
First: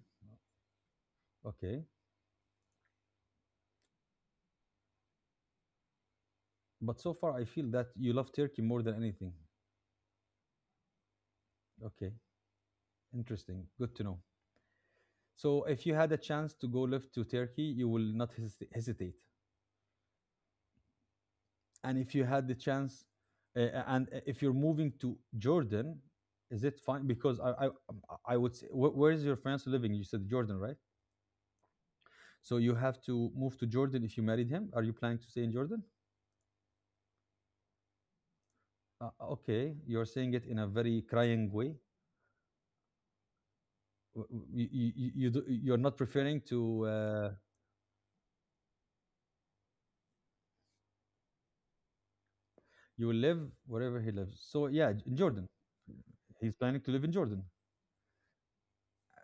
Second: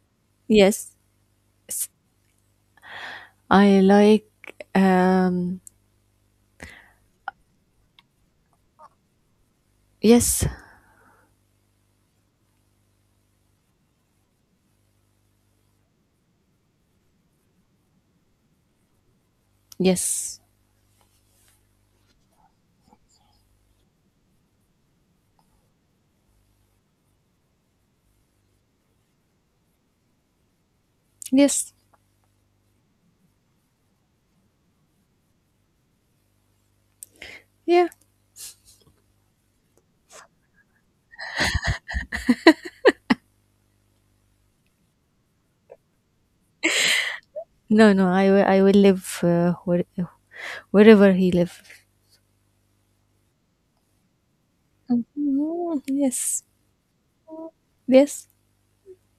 [SPEAKER 1] Yes,
[SPEAKER 2] Okay.
[SPEAKER 1] I like um,
[SPEAKER 2] But so far, I feel that you love Turkey more than anything.
[SPEAKER 1] yes,
[SPEAKER 2] Okay. Interesting. Good to know. So if you had a chance to go live to Turkey, you will not hesit- hesitate.
[SPEAKER 1] yes.
[SPEAKER 2] And if you had the chance, uh, and eh, if you're moving to Jordan, is it fine? Because I, I, um, I would say, wh- where is your fiance living? You said Jordan, right?
[SPEAKER 1] Yes.
[SPEAKER 2] So you have to move to Jordan if you married him. Are you planning to stay in Jordan?
[SPEAKER 1] Yeah.
[SPEAKER 2] Uh, okay, you're saying it in a very crying way. You, you, you, do- you're not preferring to, uh,
[SPEAKER 1] No, no, I will I will live uh, where, wherever he live.
[SPEAKER 2] You will live wherever he lives. So yeah, in Jordan.
[SPEAKER 1] Mm, yes.
[SPEAKER 2] He's planning to live in Jordan.
[SPEAKER 1] Yes.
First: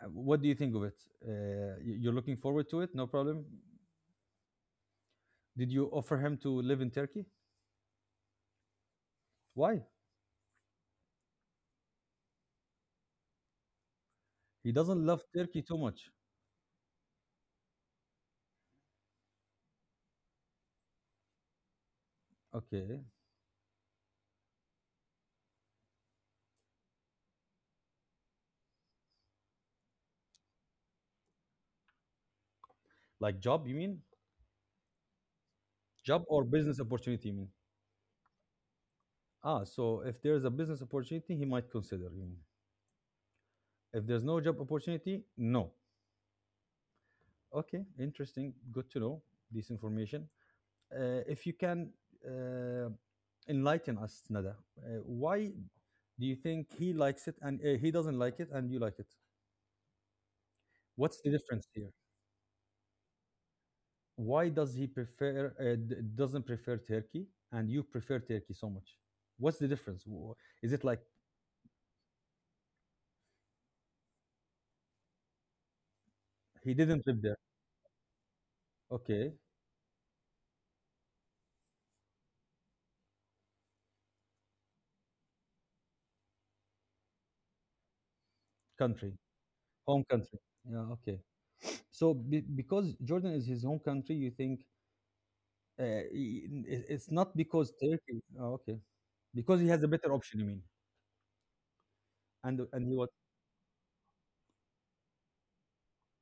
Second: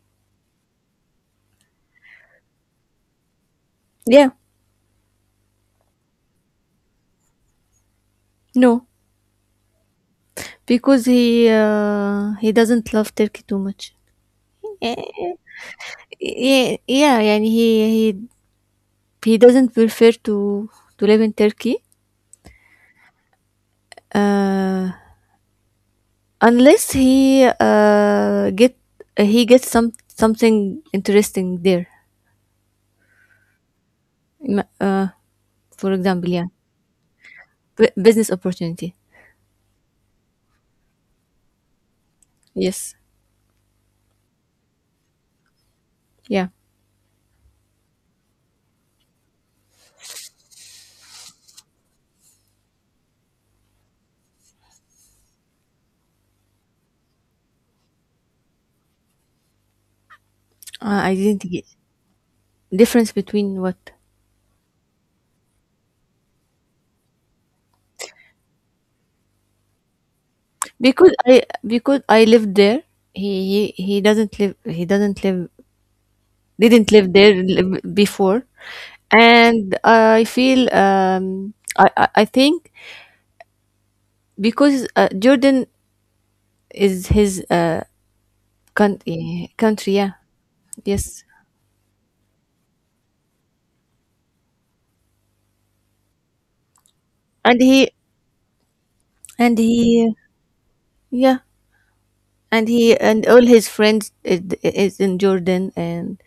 [SPEAKER 2] Uh, What do you think of it? Uh, y- you're looking forward to it? No problem.
[SPEAKER 1] Yeah.
[SPEAKER 2] Did you offer him to live in Turkey?
[SPEAKER 1] No,
[SPEAKER 2] Why?
[SPEAKER 1] because he uh, he doesn't love Turkey too much.
[SPEAKER 2] He
[SPEAKER 1] Eh,
[SPEAKER 2] doesn't love Turkey too much.
[SPEAKER 1] yeah, yeah, yeah, he he he doesn't prefer to to live in Turkey.
[SPEAKER 2] Okay.
[SPEAKER 1] uh, Unless he uh, get he gets some something interesting there.
[SPEAKER 2] Like job, you mean?
[SPEAKER 1] Ima- uh, for
[SPEAKER 2] Job
[SPEAKER 1] example, yeah.
[SPEAKER 2] or business opportunity, you mean?
[SPEAKER 1] B- business opportunity.
[SPEAKER 2] Ah, so if there's a business opportunity, he might consider, you mean?
[SPEAKER 1] Yes,
[SPEAKER 2] If there's no job opportunity, no.
[SPEAKER 1] yeah.
[SPEAKER 2] Okay, interesting. Good to know this information. Uh, if you can uh, enlighten us, Nada, uh, why do you think he likes it and uh, he doesn't like it and you like it?
[SPEAKER 1] Uh, I
[SPEAKER 2] What's the
[SPEAKER 1] didn't get
[SPEAKER 2] difference here?
[SPEAKER 1] difference between what
[SPEAKER 2] Why does he prefer uh, d- doesn't prefer Turkey and you prefer Turkey so much? What's the difference? Wh- Is it like
[SPEAKER 1] because I because I lived there. He he he doesn't live. He doesn't live.
[SPEAKER 2] he
[SPEAKER 1] Didn't
[SPEAKER 2] didn't
[SPEAKER 1] live
[SPEAKER 2] live
[SPEAKER 1] there
[SPEAKER 2] there?
[SPEAKER 1] li- before,
[SPEAKER 2] Okay,
[SPEAKER 1] and I feel, um, I I, I think because uh, Jordan is his uh
[SPEAKER 2] country,
[SPEAKER 1] country country
[SPEAKER 2] home
[SPEAKER 1] yeah,
[SPEAKER 2] country. Yeah, okay.
[SPEAKER 1] yes.
[SPEAKER 2] So be- because Jordan is his home country, you think uh, i- i- it's not
[SPEAKER 1] and
[SPEAKER 2] because
[SPEAKER 1] he
[SPEAKER 2] Turkey. Oh, okay,
[SPEAKER 1] and
[SPEAKER 2] because he has a
[SPEAKER 1] he
[SPEAKER 2] better option. You mean?
[SPEAKER 1] Yeah,
[SPEAKER 2] And
[SPEAKER 1] and
[SPEAKER 2] and
[SPEAKER 1] he
[SPEAKER 2] he was.
[SPEAKER 1] and all his friends is, is in Jordan, and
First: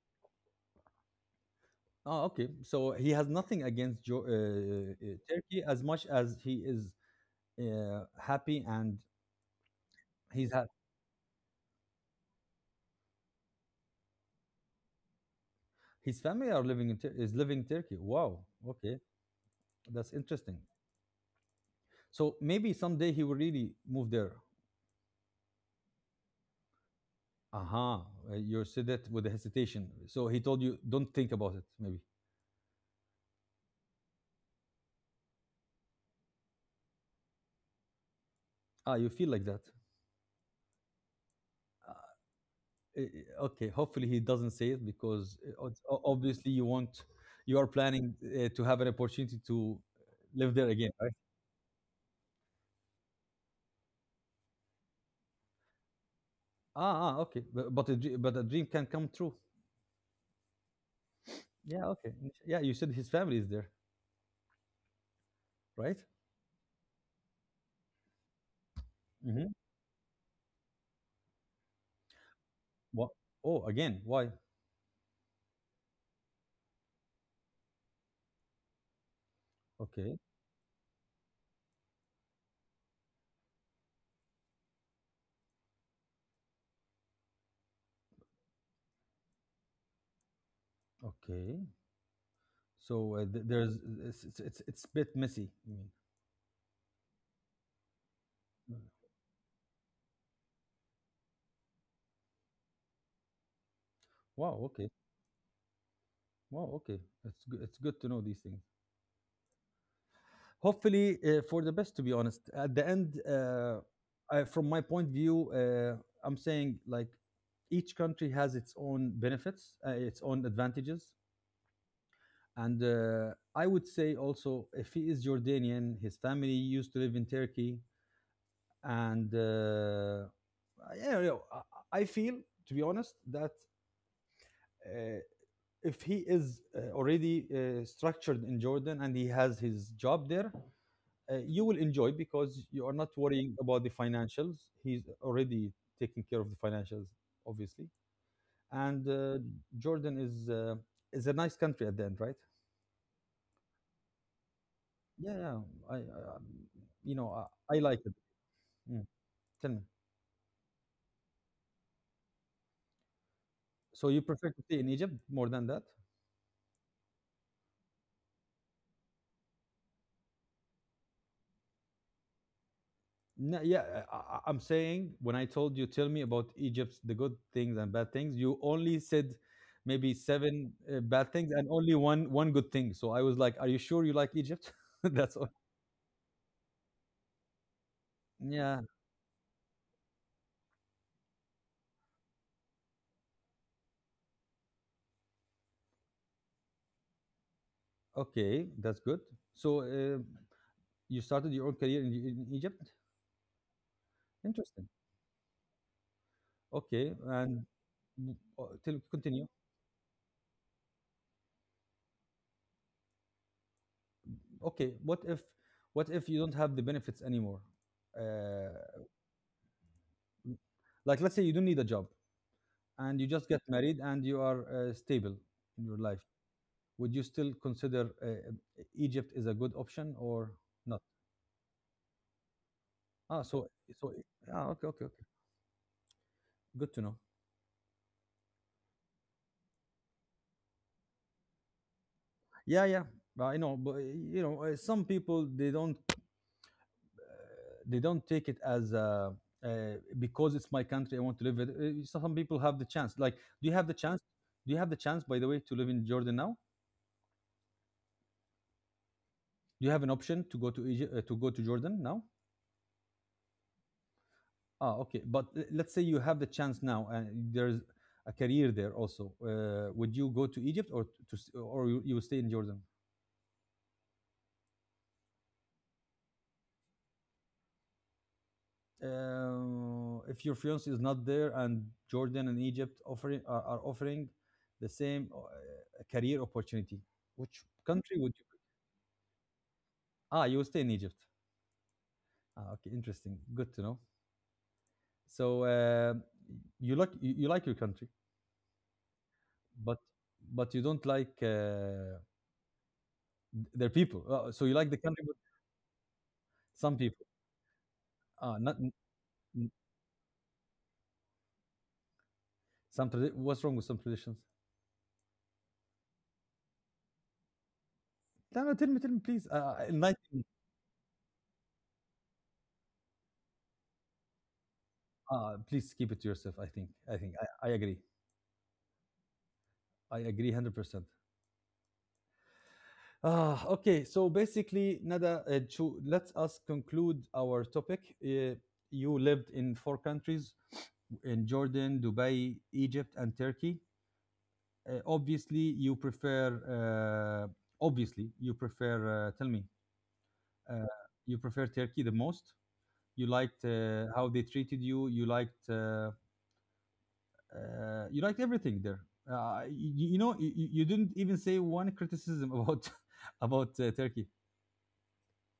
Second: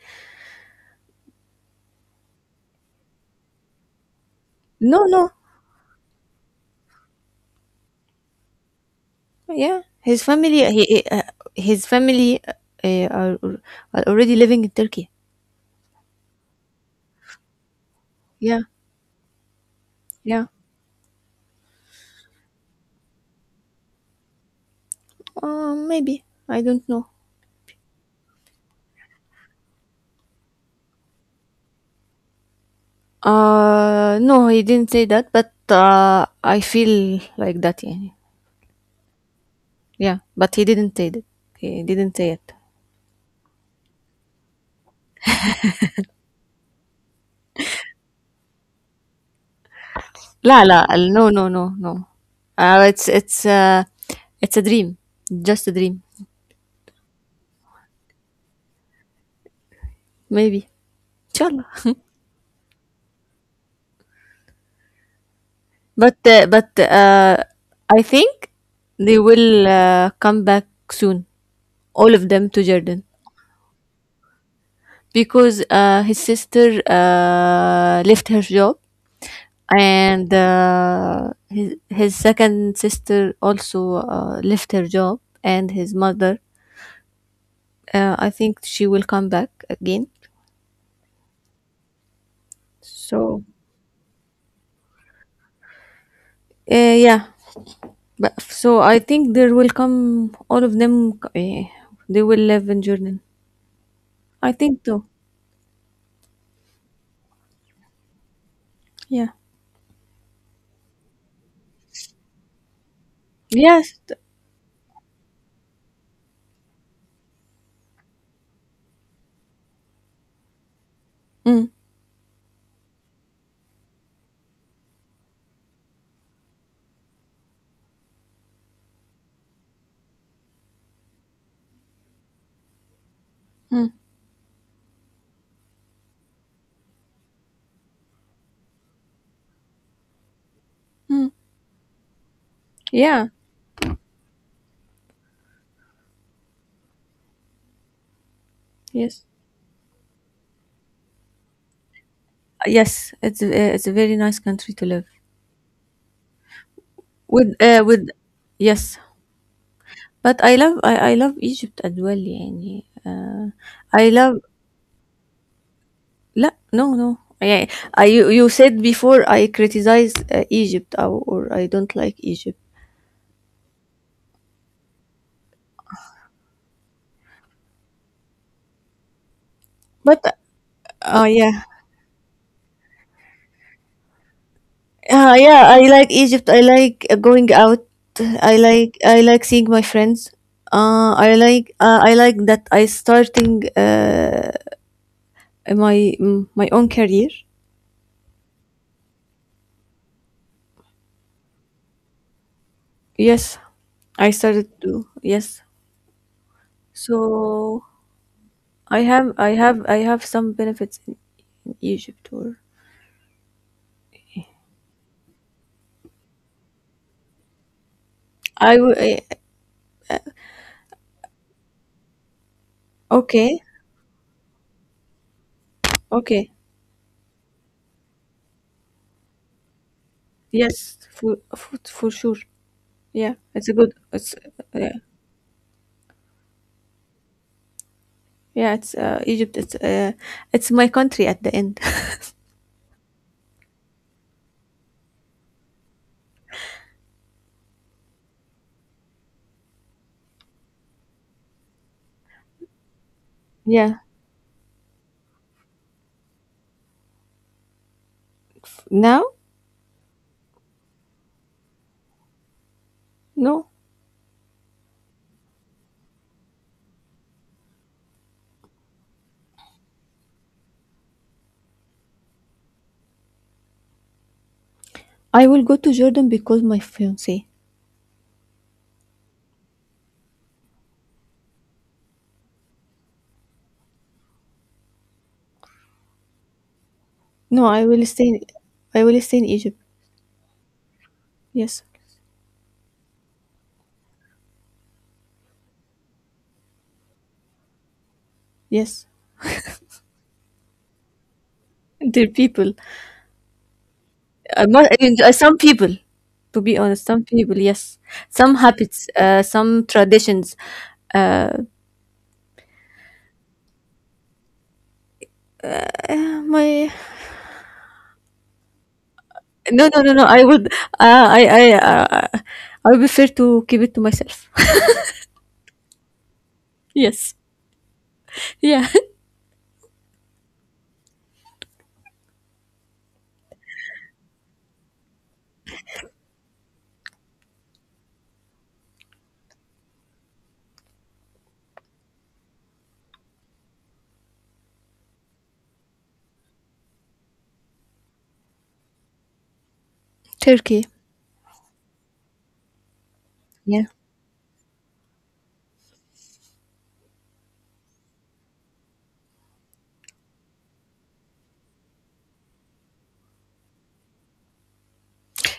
[SPEAKER 2] Oh, okay. So he has nothing against jo- uh,
[SPEAKER 1] no
[SPEAKER 2] uh,
[SPEAKER 1] no,
[SPEAKER 2] Turkey as much as he is uh, happy and
[SPEAKER 1] yeah, his
[SPEAKER 2] he's
[SPEAKER 1] family
[SPEAKER 2] ha-
[SPEAKER 1] he he, uh, his family uh, are, are already living in Turkey.
[SPEAKER 2] his family are living in Tur- is living in Turkey. Wow.
[SPEAKER 1] Yeah,
[SPEAKER 2] Okay, that's
[SPEAKER 1] yeah,
[SPEAKER 2] interesting. So maybe someday he will really move there.
[SPEAKER 1] uh, maybe I don't know.
[SPEAKER 2] Aha, uh you said it with a hesitation. So he told you, don't think about it. Maybe.
[SPEAKER 1] Uh no, he didn't say that, but uh, I feel like that, يعني.
[SPEAKER 2] Ah, you feel like that.
[SPEAKER 1] Yeah, but he didn't say that, he didn't say it.
[SPEAKER 2] Eh, eh, Okay. Hopefully he doesn't say it because eh, ob- o- obviously you want, you are planning uh, to have an opportunity to live
[SPEAKER 1] لا
[SPEAKER 2] there again,
[SPEAKER 1] لا
[SPEAKER 2] right?
[SPEAKER 1] ال- No no no no, uh, it's it's uh, it's a dream, just a dream,
[SPEAKER 2] Ah, ah okay. But, but a dr- but a dream can come true.
[SPEAKER 1] maybe. إن شاء الله.
[SPEAKER 2] Yeah. Okay. Yeah. You said his family is there, right?
[SPEAKER 1] But uh, but uh, I think they
[SPEAKER 2] Mm-hmm.
[SPEAKER 1] will uh, come back soon, all of them to Jordan,
[SPEAKER 2] What? Oh, again. Why?
[SPEAKER 1] because uh, his sister uh, left her job,
[SPEAKER 2] Okay.
[SPEAKER 1] and uh, his his second sister also uh, left her job, and his mother. Uh, I think she will come back again.
[SPEAKER 2] Okay. So uh, th-
[SPEAKER 1] So
[SPEAKER 2] there's it's, it's it's it's a bit messy. I mean,
[SPEAKER 1] uh, yeah, but so I
[SPEAKER 2] mm.
[SPEAKER 1] think there will come all of them. Uh, they will live in Jordan. I
[SPEAKER 2] Wow.
[SPEAKER 1] think
[SPEAKER 2] Okay.
[SPEAKER 1] so.
[SPEAKER 2] Wow. Okay. It's good. It's good to know these things.
[SPEAKER 1] Yeah.
[SPEAKER 2] Hopefully, uh, for the best. To be honest, at the end, uh,
[SPEAKER 1] Yes. th-
[SPEAKER 2] I, from my point of view, uh, I'm saying like each country has its own benefits, uh, its own advantages,
[SPEAKER 1] Mm,
[SPEAKER 2] and uh, I would say also if he is Jordanian, his family used to live in Turkey, and uh, yeah, you know, I I feel to be honest that.
[SPEAKER 1] mm,
[SPEAKER 2] Uh, if he is uh, already uh, structured in Jordan and he has his job there,
[SPEAKER 1] mm.
[SPEAKER 2] uh, You will enjoy because you are not
[SPEAKER 1] Yeah.
[SPEAKER 2] worrying about the financials. He's already taking care of the financials, obviously. And
[SPEAKER 1] Yes.
[SPEAKER 2] uh, Jordan is uh, is a nice country at the end, right?
[SPEAKER 1] Uh, yes. It's a, uh, it's a very nice country to live.
[SPEAKER 2] Yeah, yeah. I, I um, you know,
[SPEAKER 1] With
[SPEAKER 2] I, I
[SPEAKER 1] uh,
[SPEAKER 2] like
[SPEAKER 1] with
[SPEAKER 2] it.
[SPEAKER 1] yes.
[SPEAKER 2] Mm. Tell me.
[SPEAKER 1] But I love I, I love Egypt as well, يعني. Uh, I
[SPEAKER 2] So you
[SPEAKER 1] love
[SPEAKER 2] prefer to stay in Egypt more than that?
[SPEAKER 1] لا no no. Yeah. I you, you said before I criticize uh, Egypt, or, or I don't like Egypt.
[SPEAKER 2] No, yeah, I, I- I'm saying when I told you, tell me about Egypt's the good things and bad things. You only said maybe
[SPEAKER 1] But uh,
[SPEAKER 2] seven uh,
[SPEAKER 1] oh,
[SPEAKER 2] bad things
[SPEAKER 1] yeah.
[SPEAKER 2] and only one one good thing. So I was like, "Are you sure you like Egypt?" That's
[SPEAKER 1] Uh,
[SPEAKER 2] all.
[SPEAKER 1] yeah, I like Egypt. I like uh, going out. I
[SPEAKER 2] Yeah.
[SPEAKER 1] like I like seeing my friends. Uh, I like uh, I like that I starting uh, my mm, my own career.
[SPEAKER 2] Okay, that's good. So uh, you started your own career in, in Egypt.
[SPEAKER 1] Yes, I started
[SPEAKER 2] Interesting.
[SPEAKER 1] to. Yes,
[SPEAKER 2] Okay, and
[SPEAKER 1] so
[SPEAKER 2] w- uh, till
[SPEAKER 1] I have
[SPEAKER 2] continue.
[SPEAKER 1] I have I have some benefits in in Egypt. Or
[SPEAKER 2] Okay, what if what if you don't have the benefits anymore? Uh,
[SPEAKER 1] I w- I-
[SPEAKER 2] like let's say you don't need a job and you just get
[SPEAKER 1] okay,
[SPEAKER 2] married and you are uh, stable in your life,
[SPEAKER 1] okay,
[SPEAKER 2] would you still consider uh, uh, Egypt is a good option or
[SPEAKER 1] yes
[SPEAKER 2] not?
[SPEAKER 1] for for, for sure. Yeah,
[SPEAKER 2] Ah,
[SPEAKER 1] it's
[SPEAKER 2] so
[SPEAKER 1] a good.
[SPEAKER 2] so
[SPEAKER 1] It's
[SPEAKER 2] ah, okay,
[SPEAKER 1] yeah.
[SPEAKER 2] okay, okay. Good to know.
[SPEAKER 1] Yeah, it's uh, Egypt. It's uh, it's my country at the end.
[SPEAKER 2] Yeah, yeah. But I know, but uh, you know, uh, some people they don't they don't take it as uh, uh, because it's my country, I want to live it. Uh, Some people have the chance. Like, do you have the
[SPEAKER 1] Yeah.
[SPEAKER 2] chance? Do you have the chance, by the way, to live in Jordan now?
[SPEAKER 1] Now?
[SPEAKER 2] Do you have an option to go to Egypt, uh, to go to Jordan now?
[SPEAKER 1] No.
[SPEAKER 2] Ah, okay. But l- let's say you have the chance now, and there's a career there also. Uh, would you go to Egypt or to s- or you, you will stay in Jordan?
[SPEAKER 1] I will go to Jordan because my fiance.
[SPEAKER 2] Uh, if your fiance is not there and Jordan and Egypt offering are, are offering the same uh, career opportunity, which
[SPEAKER 1] No, I will
[SPEAKER 2] country
[SPEAKER 1] stay.
[SPEAKER 2] would
[SPEAKER 1] In,
[SPEAKER 2] you?
[SPEAKER 1] I will stay in Egypt.
[SPEAKER 2] Ah, you will stay in Egypt.
[SPEAKER 1] Yes,
[SPEAKER 2] Ah, okay, interesting. Good to know. So uh, you like you, you like your country,
[SPEAKER 1] yes.
[SPEAKER 2] but but you don't like uh,
[SPEAKER 1] There people.
[SPEAKER 2] th- their people. Uh, so
[SPEAKER 1] Uh,
[SPEAKER 2] you like
[SPEAKER 1] not,
[SPEAKER 2] the
[SPEAKER 1] I mean,
[SPEAKER 2] country, but
[SPEAKER 1] uh, some people. To be
[SPEAKER 2] some
[SPEAKER 1] honest,
[SPEAKER 2] people.
[SPEAKER 1] some people. Yes,
[SPEAKER 2] Uh,
[SPEAKER 1] some
[SPEAKER 2] not n-
[SPEAKER 1] habits. Uh,
[SPEAKER 2] n-
[SPEAKER 1] some traditions. Uh,
[SPEAKER 2] some tradi- what's wrong with some traditions?
[SPEAKER 1] uh, my
[SPEAKER 2] No, no, tell me, tell me, please. Uh,
[SPEAKER 1] no,
[SPEAKER 2] in
[SPEAKER 1] no, no,
[SPEAKER 2] night,
[SPEAKER 1] no. I would. Uh, I, I, uh, I would prefer to keep it to myself.
[SPEAKER 2] uh, please keep it to yourself. I think, I think,
[SPEAKER 1] Yes.
[SPEAKER 2] I, I agree.
[SPEAKER 1] Yeah.
[SPEAKER 2] I agree, hundred percent. Ah, okay. So basically, Nada, uh, to, let us conclude our topic. Uh, you lived in four countries: in Jordan, Dubai, Egypt, and Turkey. Uh, obviously, you prefer. Uh, obviously, you prefer. Uh, tell me, uh,
[SPEAKER 1] Turkey.
[SPEAKER 2] you prefer Turkey the most. You liked
[SPEAKER 1] Yeah.
[SPEAKER 2] uh, how they treated you you liked uh, uh, you liked everything there uh, you, you know you, you didn't even say one criticism about about uh, Turkey.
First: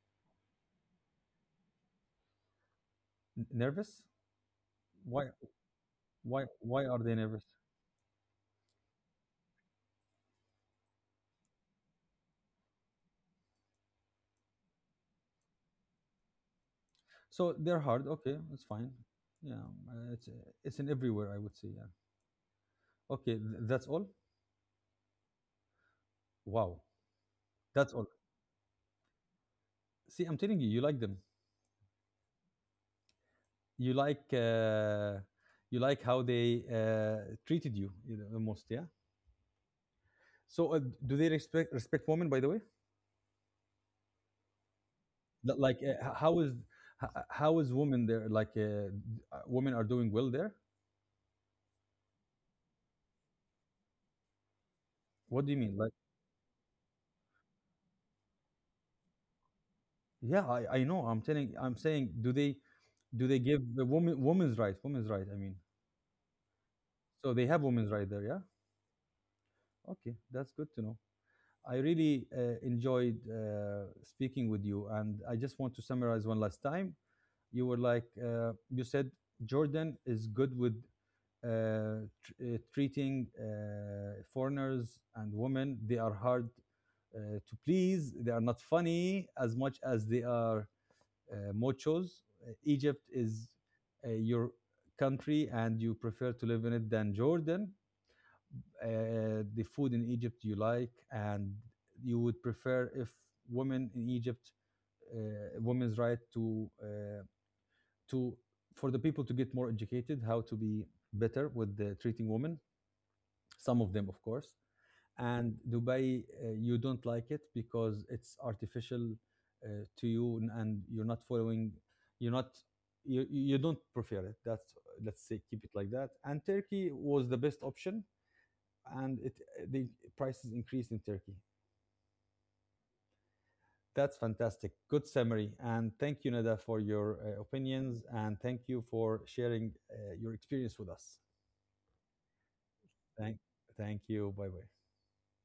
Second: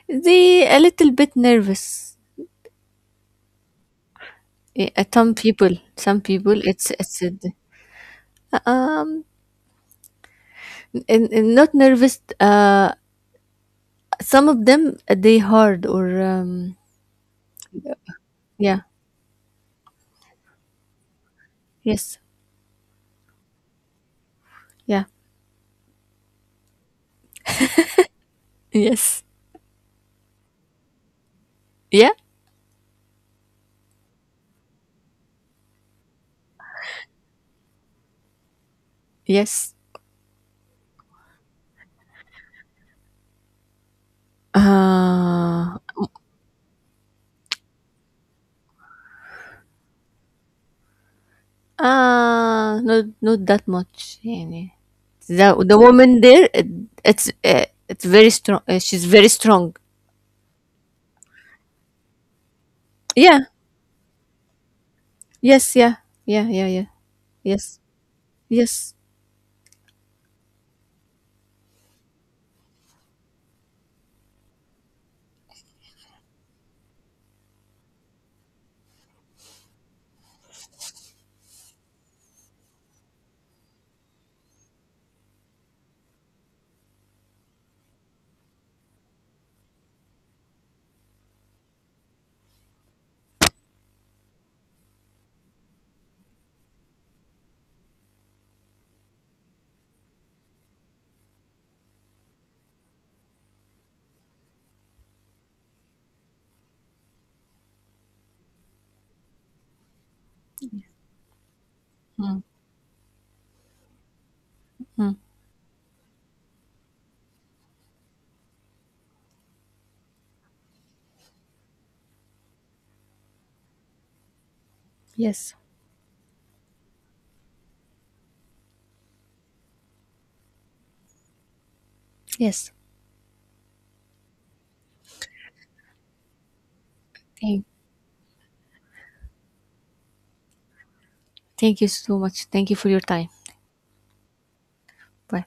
[SPEAKER 1] They a little bit nervous.
[SPEAKER 2] N- nervous.
[SPEAKER 1] Eh, uh,
[SPEAKER 2] why
[SPEAKER 1] some people, some
[SPEAKER 2] why
[SPEAKER 1] people,
[SPEAKER 2] why
[SPEAKER 1] it's
[SPEAKER 2] are they
[SPEAKER 1] it's a
[SPEAKER 2] nervous?
[SPEAKER 1] d- um, and, and not nervous. Uh, some of them uh, they hard or um,
[SPEAKER 2] So they're hard, okay, that's
[SPEAKER 1] yeah,
[SPEAKER 2] fine. Yeah, uh, it's uh, it's in everywhere I would say, yeah.
[SPEAKER 1] yes,
[SPEAKER 2] Okay, th- that's all.
[SPEAKER 1] yeah,
[SPEAKER 2] Wow. That's all.
[SPEAKER 1] yes,
[SPEAKER 2] See, I'm telling you you like them.
[SPEAKER 1] yeah,
[SPEAKER 2] you like uh, you like how they uh, treated you, you know, the most, yeah.
[SPEAKER 1] yes.
[SPEAKER 2] So, uh, do they respect respect women? By the way, Th-
[SPEAKER 1] Uh,
[SPEAKER 2] like, uh, h- how is h- how is women there? Like, uh, uh, women are doing well there.
[SPEAKER 1] uh not not that much, يعني.
[SPEAKER 2] What do
[SPEAKER 1] The
[SPEAKER 2] you mean?
[SPEAKER 1] the
[SPEAKER 2] Like,
[SPEAKER 1] woman there, it, it's uh, it's very strong. Uh, she's very strong.
[SPEAKER 2] yeah, I, I know. I'm telling. I'm saying, do they do they
[SPEAKER 1] Yeah.
[SPEAKER 2] give the woman women's right? Women's right. I mean,
[SPEAKER 1] Yes. Yeah. Yeah. Yeah. Yeah.
[SPEAKER 2] so they have
[SPEAKER 1] Yes.
[SPEAKER 2] women's right there. Yeah.
[SPEAKER 1] Yes.
[SPEAKER 2] Okay, that's good to know. I really uh, enjoyed uh, speaking with you, and I just want to summarize one last time. You were like uh, you said, Jordan is good with uh, tr- uh, treating uh, foreigners and women. They are hard uh, to please. They are not funny as much as they are uh, mochos. Uh, Egypt is uh, your country and you prefer to live in it than Jordan. Uh, the food in Egypt you like, and you would prefer if women in Egypt, uh, women's right to uh, to for the people to get more educated, how to be better with the treating women some of them, of course. And Dubai, uh, you don't like it because it's artificial uh, to you, and, and you're not following, you're not, you you don't prefer it. That's let's say
[SPEAKER 1] Yes.
[SPEAKER 2] keep it like that. And Turkey was the best option, and it the prices increased in Turkey.
[SPEAKER 1] Yes.
[SPEAKER 2] That's fantastic. Good summary, and thank you, Nada, for your uh,
[SPEAKER 1] Thank,
[SPEAKER 2] opinions, and thank you for sharing uh, your experience with us.
[SPEAKER 1] thank you so much. Thank you for your time.
[SPEAKER 2] Thank, thank you. Bye bye.
[SPEAKER 1] Bye.